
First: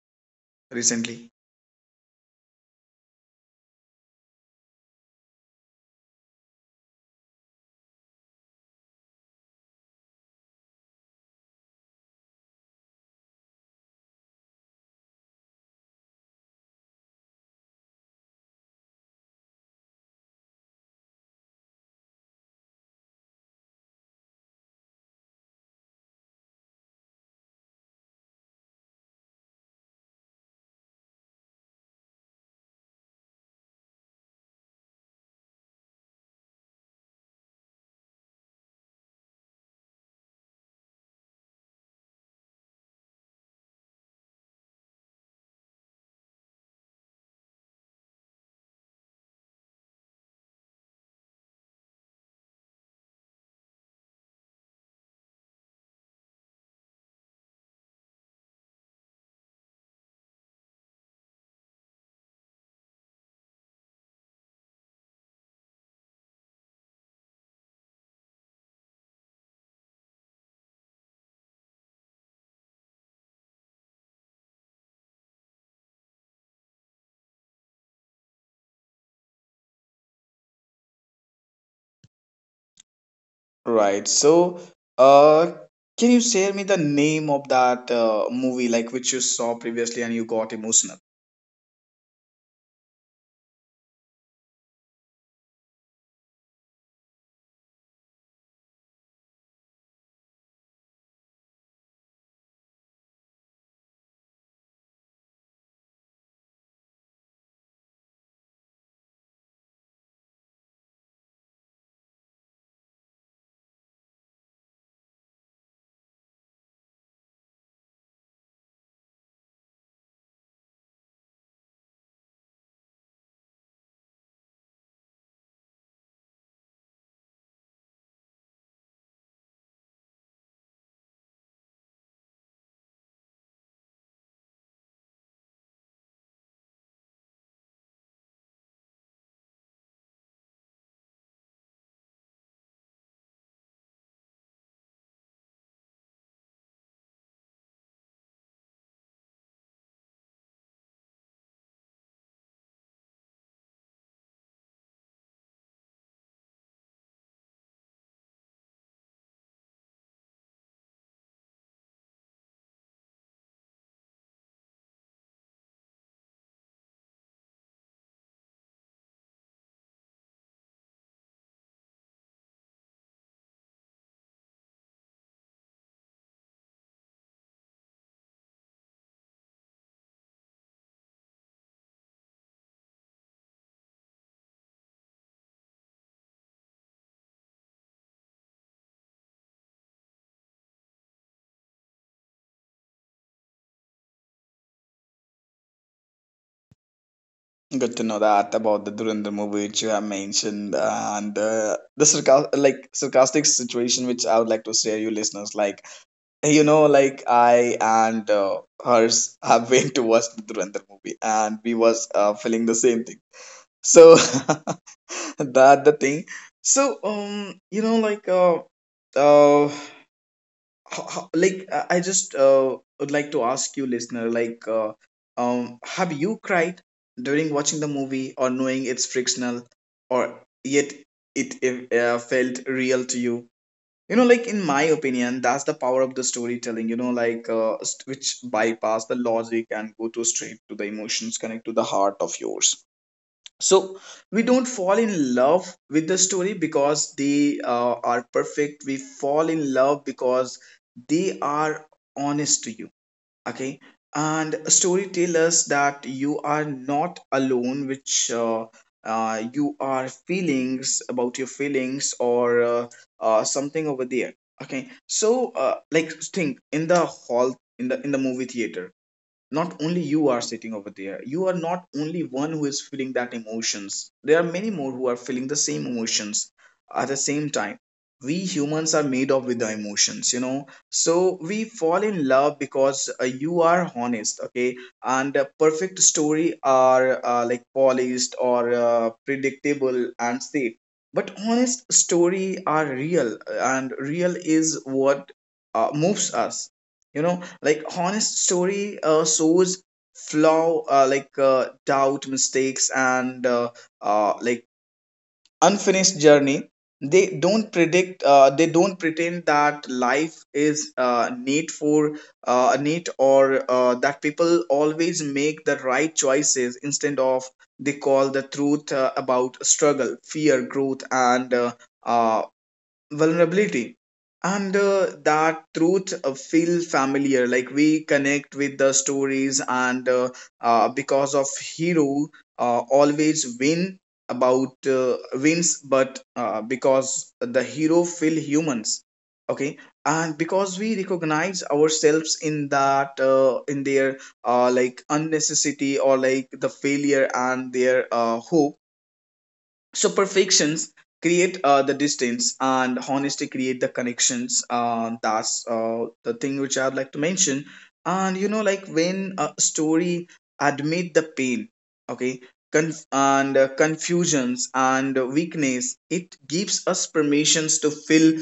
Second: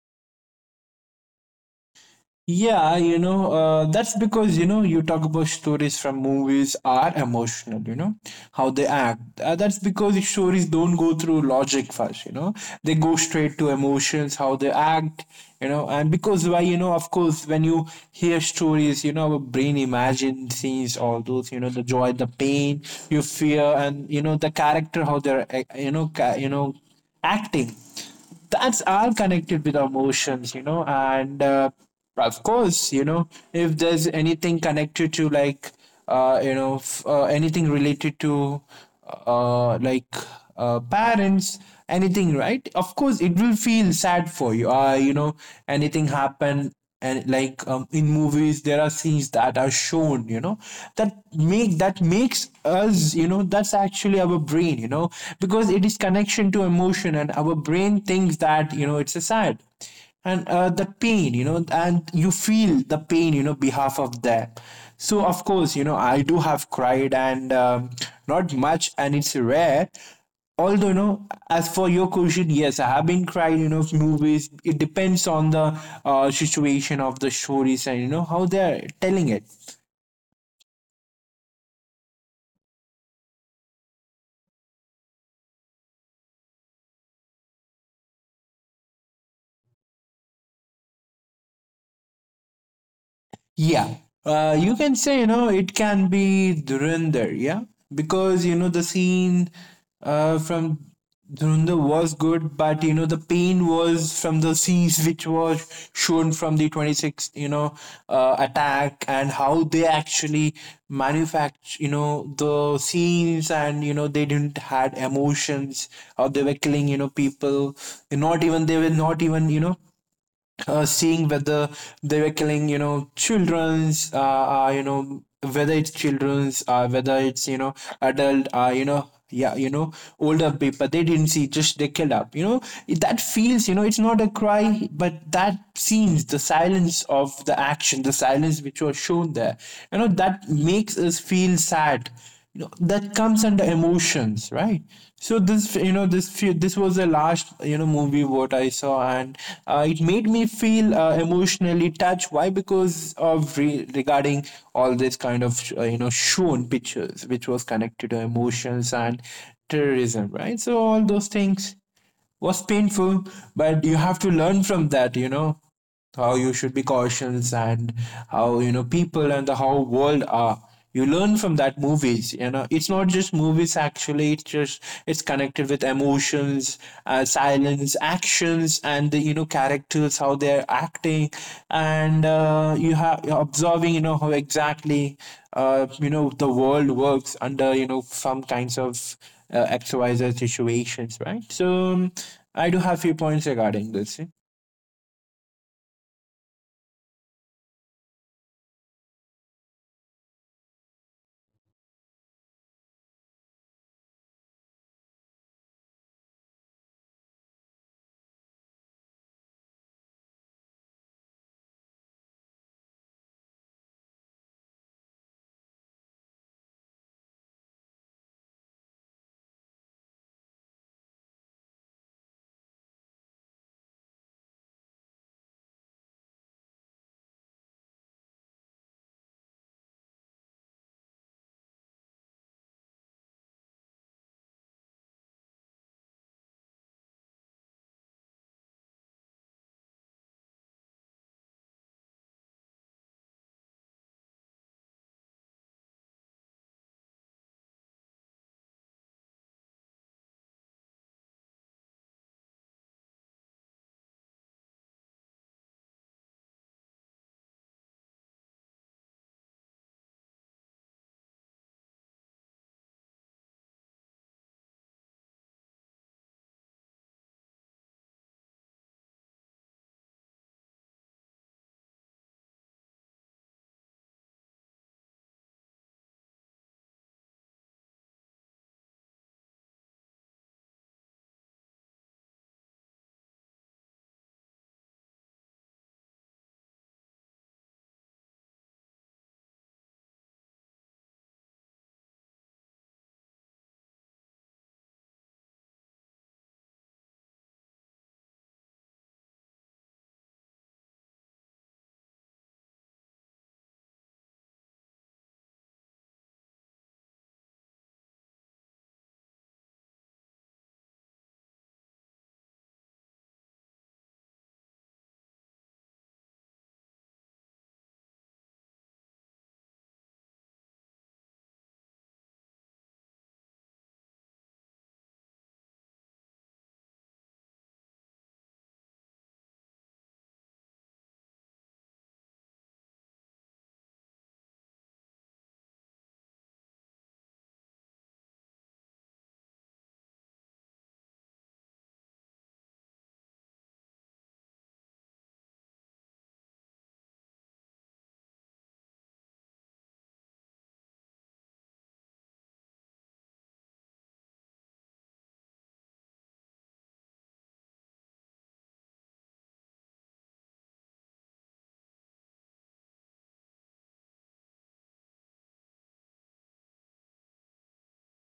[SPEAKER 1] recently?
[SPEAKER 2] Yeah, that's because you talk about stories from movies are emotional, how they act. That's because the stories don't go through logic first, they go straight to emotions, how they act, and because why, of course, when you hear stories, our brain imagine scenes, all those, the joy, the pain, you fear, and, the character, how they're acting. That's all connected with our emotions, and of course, if there's anything connected to like anything related to uh, like parents, anything, right? Of course it will feel sad for you, you know anything happen. And like in movies there are scenes that are shown, that makes us, that's actually our brain, because it is connection to emotion, and our brain thinks that it's a sad, and the pain, and you feel the pain, behalf of them. So of course, I do have cried, and not much, and it's rare. Although, as for your question, yes, I have been crying, of movies. It depends on the situation of the stories and how they're telling it.
[SPEAKER 1] Right. So, uh, can you share me the name of that movie, like which you saw previously and you got emotional?
[SPEAKER 2] Yeah. You can say, it can be Dhurandhar, yeah? Because, the scene from Dhurandhar was good, but, the pain was from the scenes which was shown from the 26th, attack, and how they actually manufacture, the scenes, and, they didn't had emotions, or they were killing, people. Not even, they were not even, seeing whether they were killing, children's, whether it's children's, whether it's, adult, older people. They didn't see, just they killed up, you know. That feels, it's not a cry, but that scenes, the silence of the action, the silence which was shown there, that makes us feel sad, that comes under emotions, right? So this was the last movie what I saw, and it made me feel emotionally touched. Why? Because of regarding all this kind of shown pictures which was connected to emotions and terrorism, right? So all those things was painful, but you have to learn from that, how you should be cautious and how, people and the how world are. You learn from that movies, It's not just movies actually, it's just it's connected with emotions, silence, actions, and the, characters, how they're acting, and you have you're observing, how exactly, the world works under, some kinds of XYZ situations, right? So, um, I do have few points regarding this.
[SPEAKER 1] Good to know that about the Durandar movie which you have mentioned. And the sarcastic, like sarcastic situation, which I would like to share you listeners, like you know like I and Hers have went to watch the Durandar movie, and we was feeling the same thing, so that the thing. So you know like uh ho- ho- like I just would like to ask you listener, have you cried during watching the movie or knowing it's fictional, or yet it felt real to you? You know, like, in my opinion, that's the power of the storytelling. You know, like which bypass the logic and go to straight to the emotions, connect to the heart of yours. So we don't fall in love with the story because they are perfect, we fall in love because they are honest to you. Okay? And a story tells us that you are not alone, which you are feelings about your feelings, or something over there. Okay, so like, think in the hall, in the movie theater, not only you are sitting over there, you are not only one who is feeling that emotions, there are many more who are feeling the same emotions at the same time. We humans are made up with the emotions, you know. So we fall in love because you are honest, okay. And a perfect story are like polished or predictable and safe, but honest story are real, and real is what moves us, you know. Like honest story shows flaw, doubt, mistakes and like unfinished journey. They don't predict, they don't pretend that life is neat, or that people always make the right choices. Instead of, they call the truth about struggle, fear, growth and uh, vulnerability. And that truth feel familiar, like we connect with the stories, and because of hero always win about wins, but because the hero feel humans. Okay? And because we recognize ourselves in that, in their like unnecessity, or like the failure, and their hope. So perfections create the distance, and honesty create the connections. That's the thing which I'd like to mention. And you know, like, when a story admit the pain, okay, conf- and confusions and weakness, it gives us permissions to feel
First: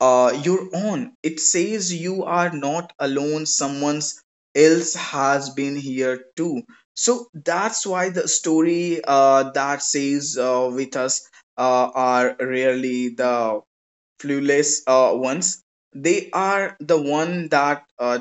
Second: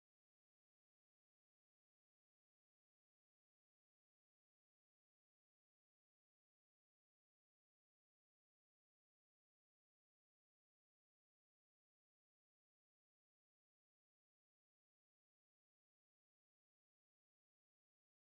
[SPEAKER 1] your own. It says you are not alone, someone else has been here too. So that's why the story that says with us are rarely the clueless ones. They are the one that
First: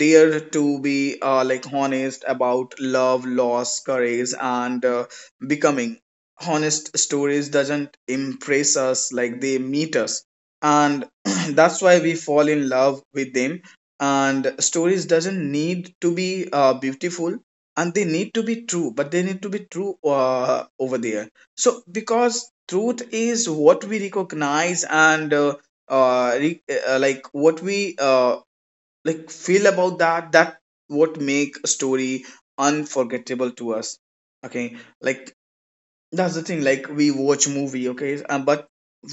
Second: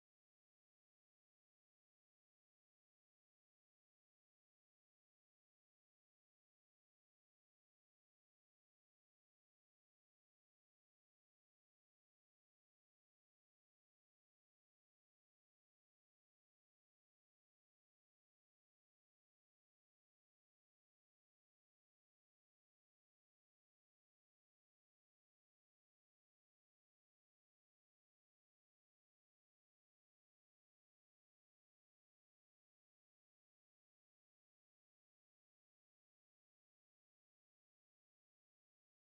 [SPEAKER 1] dare to be like honest about love, loss, courage and becoming. Honest stories doesn't impress us, like they meet us. And that's why we fall in love with them. And stories doesn't need to be beautiful, and they need to be true, but they need to be true over there. So because truth is what we recognize, and uh, re- what we like feel about that, that what make a story unforgettable to us. Okay, like, that's the thing. Like, we watch movie, okay, but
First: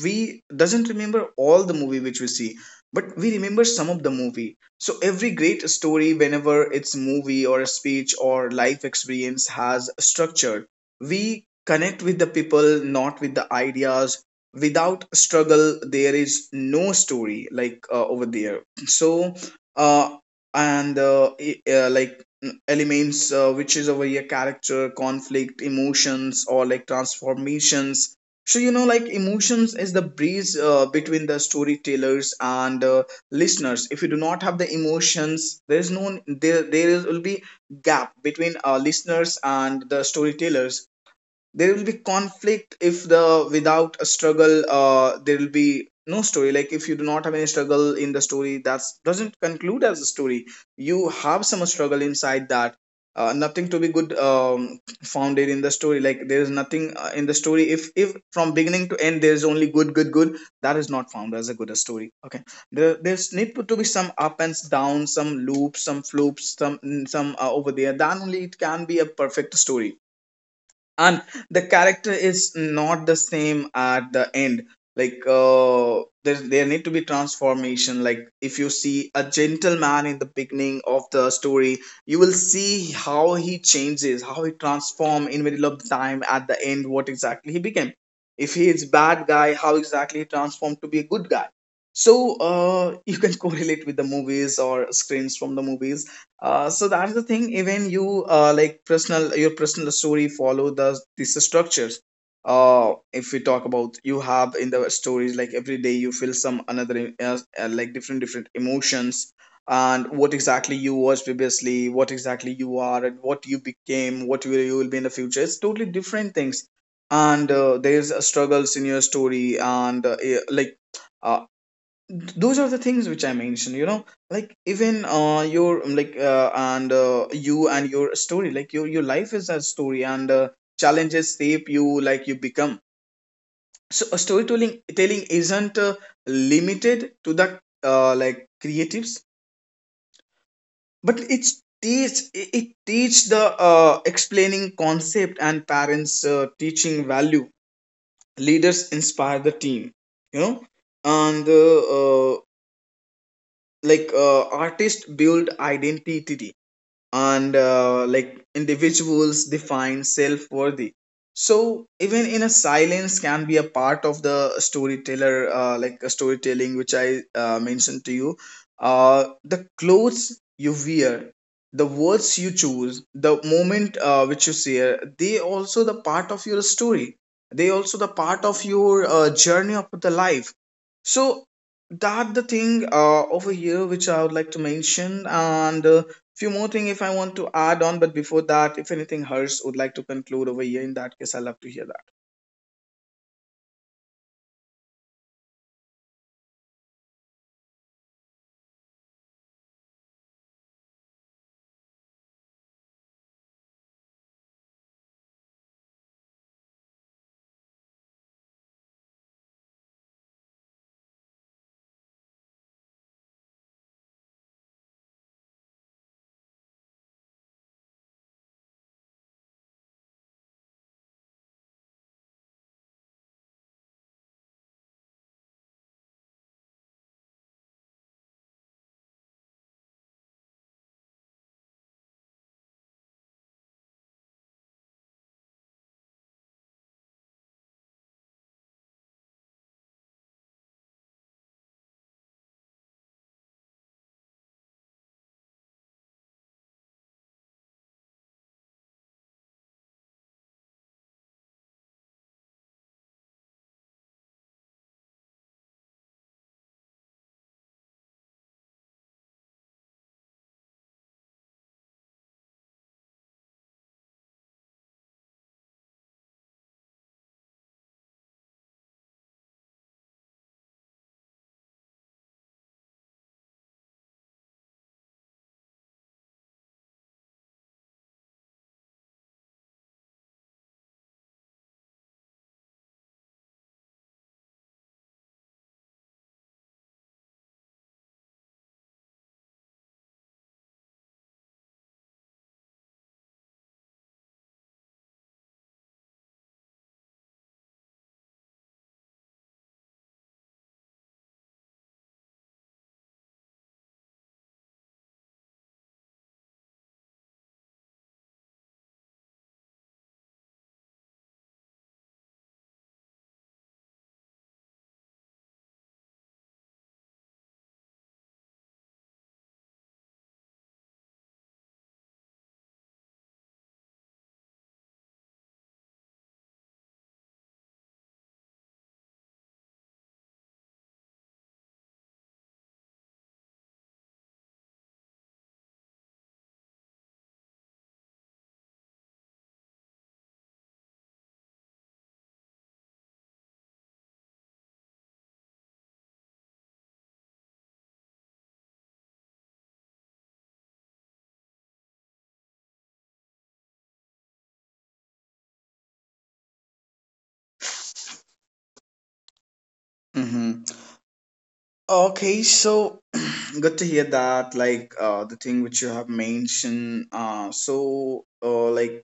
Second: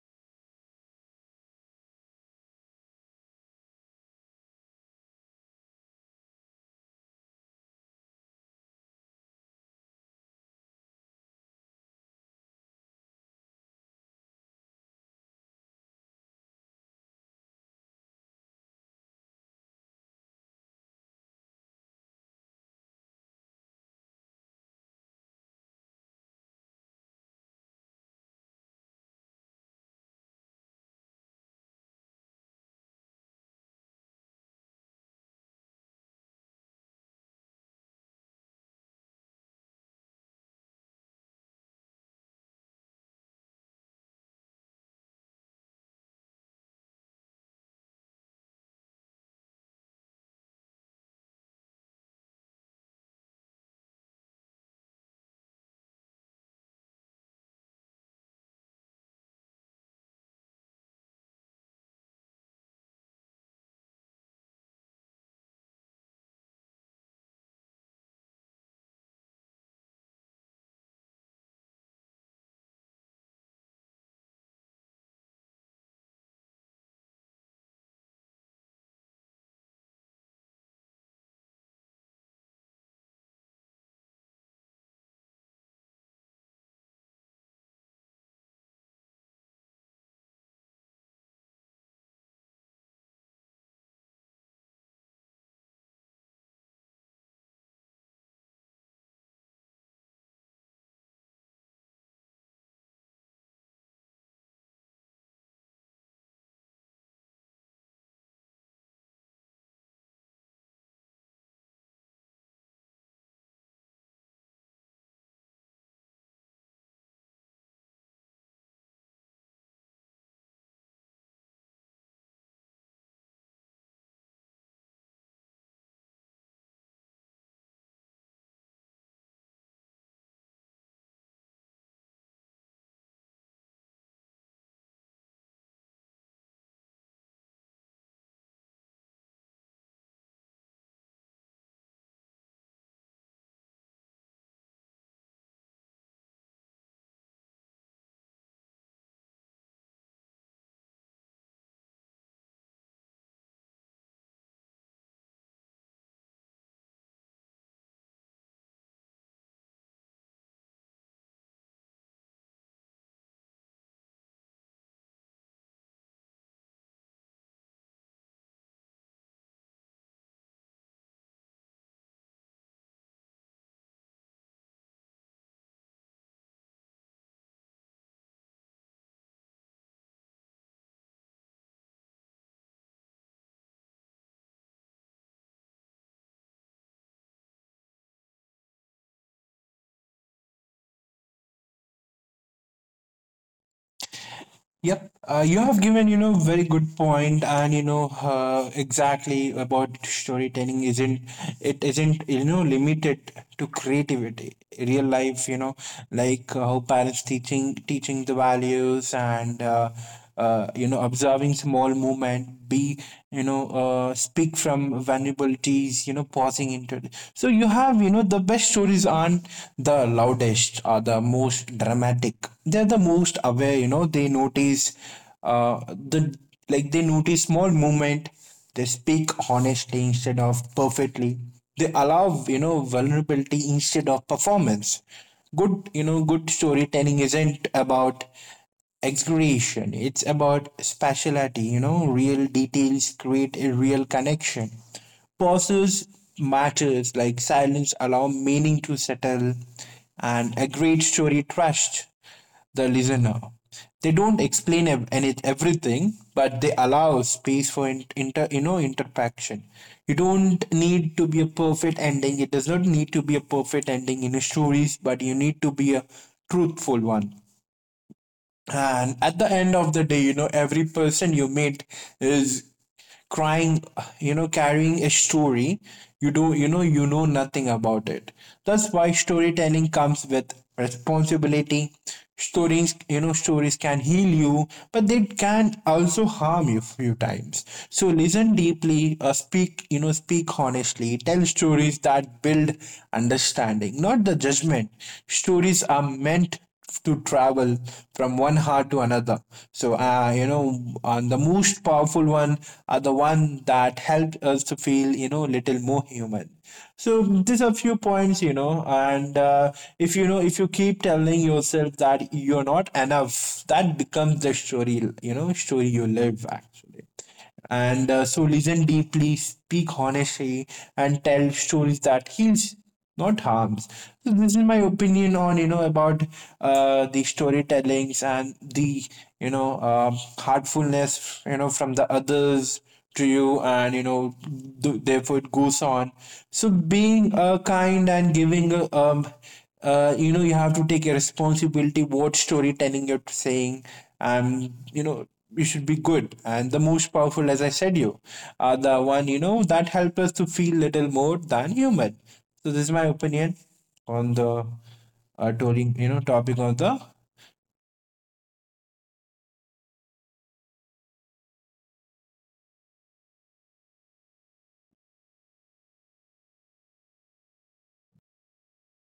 [SPEAKER 1] we doesn't remember all the movie which we see, but we remember some of the movie. So every great story, whenever it's movie or a speech or life experience, has a structure. We connect with the people, not with the ideas. Without struggle, there is no story, over there. So, uh, and I- like elements which is over here: character conflict emotions or like transformations. So like emotions is the breeze between the storytellers and listeners. If you do not have the emotions, there is no there will be gap between listeners and the storytellers. There will be conflict if the without a struggle there will be no story, like if you do not have any struggle in the story, that doesn't conclude as a story. You have some struggle inside that. Nothing to be good founded in the story, like there is nothing in the story if from beginning to end there is only good good good, that is not found as a good story. Okay, there's need to be some up and down, some loops, some floops, some over there, then only it can be a perfect story. And the character is not the same at the end. Like there need to be transformation. Like if you see a gentleman in the beginning of the story, you will see how he changes, how he transform in middle of the time, at the end what exactly he became. If he is bad guy, how exactly he transformed to be a good guy. So you can correlate with the movies or screens from the movies. So that's the thing. Even you, like personal, your personal story follow the these structures. If we talk about you have in the stories, like every day you feel some another like different different emotions, and what exactly you was previously, what exactly you are, and what you became, what you will be in the future. It's totally different things, and there's struggles in your story, and Uh, those are the things which I mentioned. Like even your like and you and your story, like your life is a story, and challenges shape you, like you become. So a storytelling telling isn't limited to the like creatives, but it teach the explaining concept, and parents teaching value, leaders inspire the team, you know and uh, like artist build identity, and like individuals define self-worthy. So even in a silence can be a part of the storyteller, like a storytelling which I mentioned to you. The clothes you wear, the words you choose, the moment which you share, they also the part of your story. They also the part of your journey of the life. So that the thing over here which I would like to mention, and few more thing if I want to add on. But before that, if anything Hers would like to conclude over here, in that case, I love to hear that.
[SPEAKER 2] Yep, you have given very good point, and exactly about storytelling isn't, it isn't, limited to creativity. Real life, how parents teaching the values and. Observing small movement, be, speak from vulnerabilities, pausing into it. So you have, the best stories aren't the loudest or the most dramatic, they're the most aware, they notice uh, the like they notice small movement. They speak honestly instead of perfectly. They allow vulnerability instead of performance. Good, good storytelling isn't about exaggeration. It's about speciality, real details create a real connection. Pauses matters, like silence allow meaning to settle, and a great story trusts the listener. They don't explain everything, but they allow space for interaction. You don't need to be a perfect ending. It does not need to be a perfect ending in a stories, but you need to be a truthful one. And at the end of the day, every person you meet is crying, carrying a story. You do, you know nothing about it. That's why storytelling comes with responsibility. Stories, stories can heal you, but they can also harm you few times. So listen deeply, speak, speak honestly. Tell stories that build understanding, not the judgment. Stories are meant to travel from one heart to another. So, and the most powerful one are the one that helped us to feel, little more human. So these are few points, and if, if you keep telling yourself that you're not enough, that becomes the story, story you live actually. And so listen deeply, speak honestly, and tell stories that heals, not harms. So this is my opinion on, about the storytellings and the, heartfulness, from the others to you. And therefore it goes on. So being kind and giving a, you have to take a responsibility what storytelling you're saying. um, you know you should be good, and the most powerful, as I said, you are the one, that help us to feel little more than human. So this is my opinion on the touring, topic on the
[SPEAKER 1] Hmm. Okay, so good to hear that. Like the thing which you have mentioned. Uh, so uh, like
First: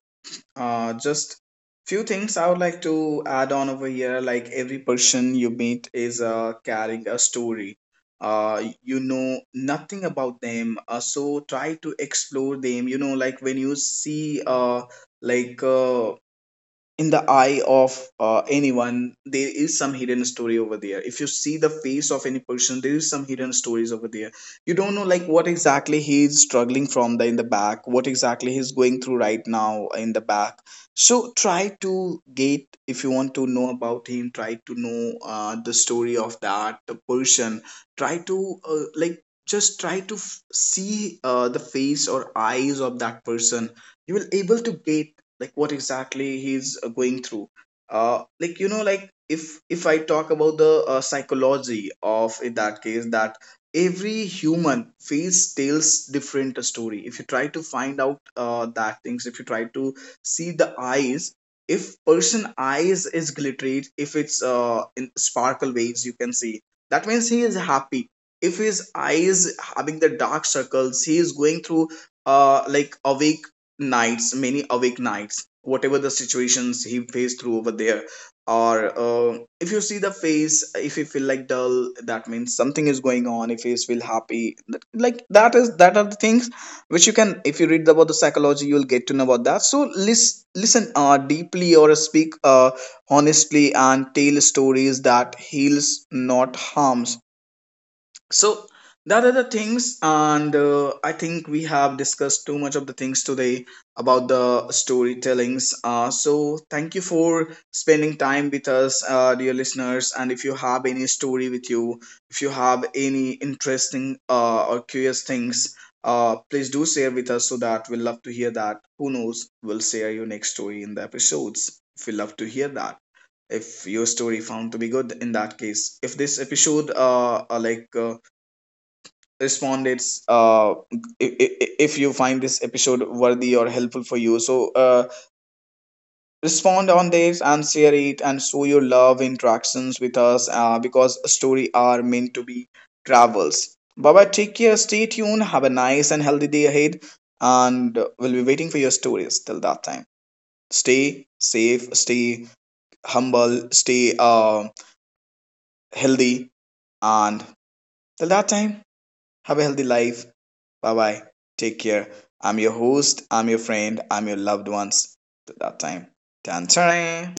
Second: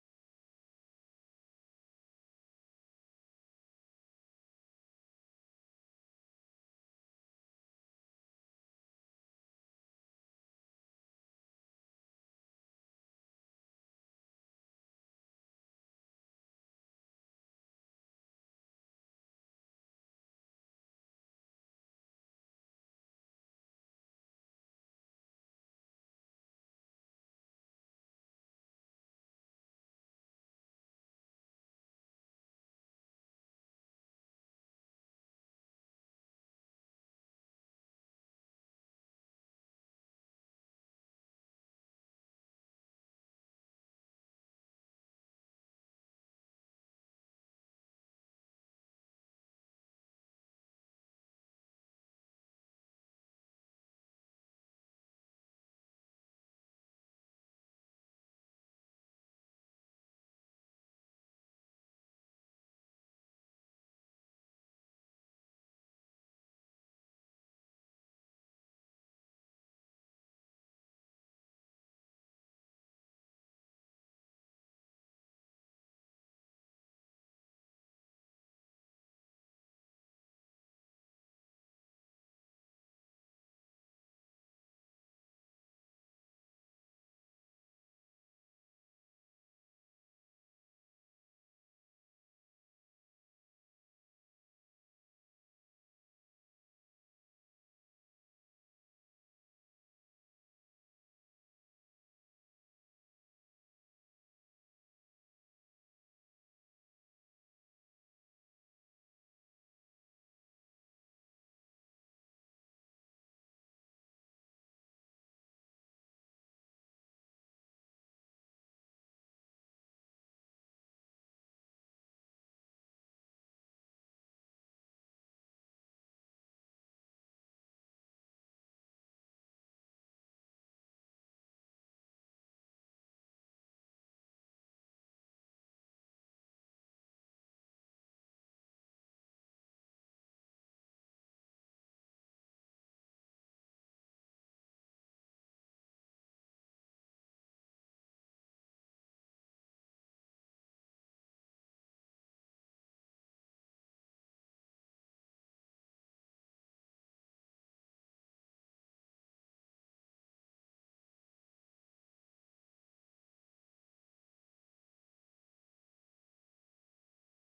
[SPEAKER 1] uh, Just few things I would like to add on over here. Like every person you meet is carrying a story. You know nothing about them, so try to explore them. You know, like when you see like uh, in the eye of anyone, there is some hidden story over there. If you see the face of any person, there is some hidden stories over there. You don't know like what exactly he is struggling from the in the back, what exactly he's going through right now in the back. So try to get, if you want to know about him, try to know the story of that the person. Try to like just try to see the face or eyes of that person. You will able to get like what exactly he's going through. You know, like if I talk about the psychology of in that case, that every human face tells different story. If you try to find out that things, if you try to see the eyes, if person eyes is glittered, if it's in sparkle waves, you can see that means he is happy. If his eyes having the dark circles, he is going through like a week nights, many awake nights, whatever the situations he faced through over there. Or if you see the face, if you feel like dull, that means something is going on. If you feel happy, like that is that are the things which you can. If you read about the psychology, you'll get to know about that. So listen deeply or speak honestly, and tell stories that heals, not harms. So that are the things, and I think we have discussed too much of the things today about the storytellings. So thank you for spending time with us, dear listeners. And if you have any story with you, if you have any interesting or curious things, please do share with us, so that we'll love to hear that. Who knows, we'll share your next story in the episodes, if we love to hear that. If your story found to be good, in that case, if this episode respond, it's if, if you find this episode worthy or helpful for you, so respond on this and share it and show your love interactions with us, because story are meant to be travels. Bye bye. Take care. Stay tuned. Have a nice and healthy day ahead, and we'll be waiting for your stories till that time. Stay safe, stay humble, stay healthy, and till that time, have a healthy life. Bye bye. Take care. I'm your host. I'm your friend. I'm your loved ones. Till that time. Tan tan.